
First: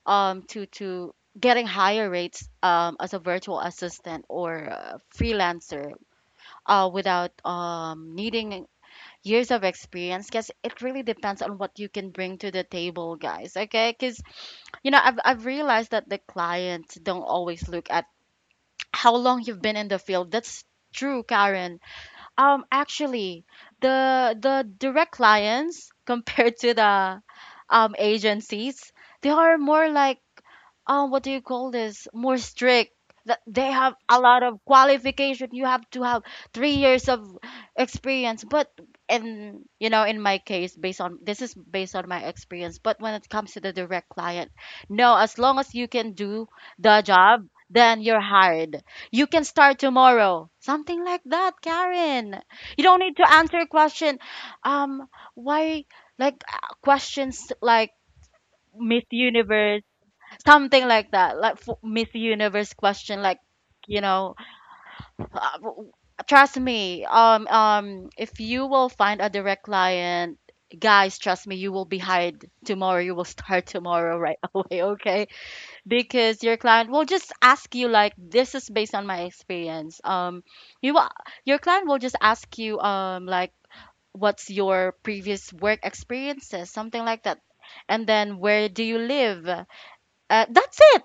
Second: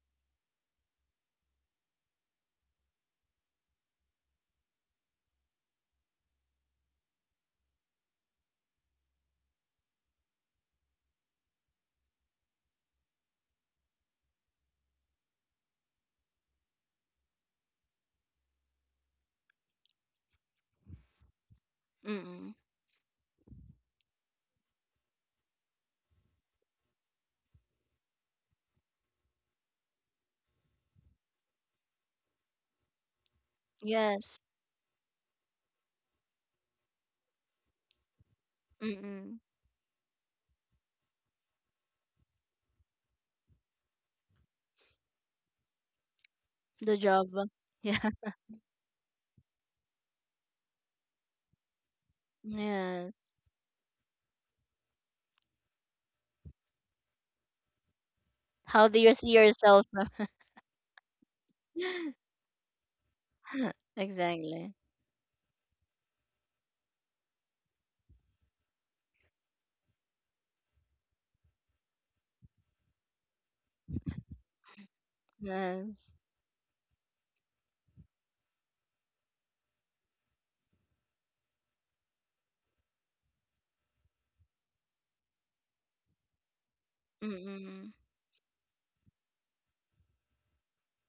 to getting higher rates as a virtual assistant or a freelancer, without needing years of experience, because it really depends on what you can bring to the table, guys, okay? Because you know, I've realized that the clients don't always look at how long you've been in the field. That's true, Karen. Mm-mm. Actually The direct clients <laughs> compared to the agencies, they are more like what do you call this more strict, that they have a Yes. lot of qualification. You have to have 3 years of experience. But Mm-mm. in you know, in my case, based on, this is based on my experience, but when it comes to the direct client, no, as long as you can do The the job. job, then Yeah. you're hired, you can start tomorrow, something like that, Karen. <laughs> You don't Yes. need to answer a question, um why like questions like How do Miss you see yourself? Universe, something like that, like for Miss <laughs> Universe question, like you know, Exactly. uh, w- trust me. If you will find a direct client, guys, trust me, you will be hired tomorrow, you will start tomorrow right <laughs> away, okay? Yes. Because your client will just ask you, like, this is based on my experience, you will, your client will just ask you like, what's your previous work experiences, something like that, Mm-mm. and then where do you live, that's it.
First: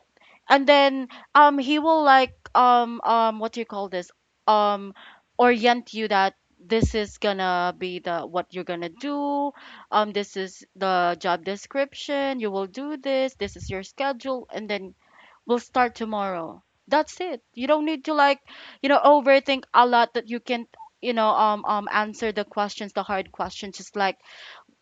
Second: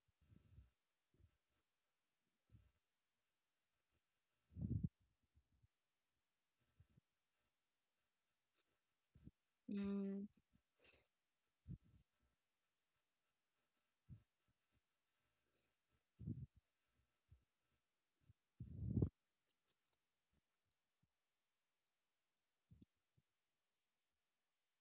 And then he will like what do you call this um orient you, that this is gonna be the what you're gonna do. Mm. This is the job description, you will do this, this is your schedule, and then we'll start tomorrow. That's it. You don't need to like, you know, overthink a lot that you can you know answer the questions, the hard questions, just like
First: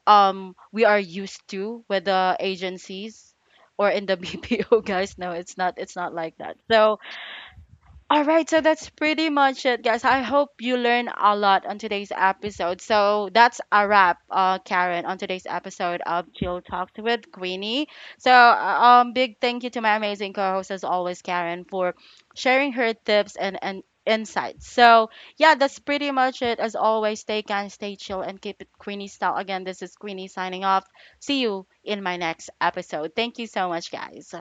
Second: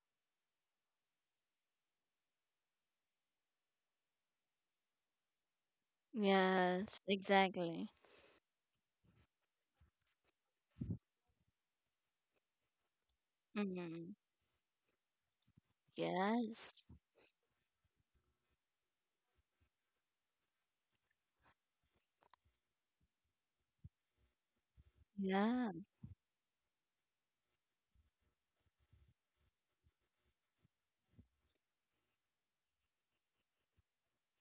we are used to with the agencies, or in the <laughs> BPO, guys. No, it's not, it's not like that. So Yes, exactly. all right, so that's pretty much it, guys. I hope you learn a lot on today's episode. So that's a Mm. wrap, Karen, on today's episode of Jill Yes. Talked with Queenie. So, big thank you to my amazing co-host as always, Karen, for sharing her tips and insights. So, yeah, Yeah. that's pretty much it. As always, stay kind, stay chill, and keep it Queenie style. Again, this is Queenie signing off. See you in my next episode. Thank you so much, guys.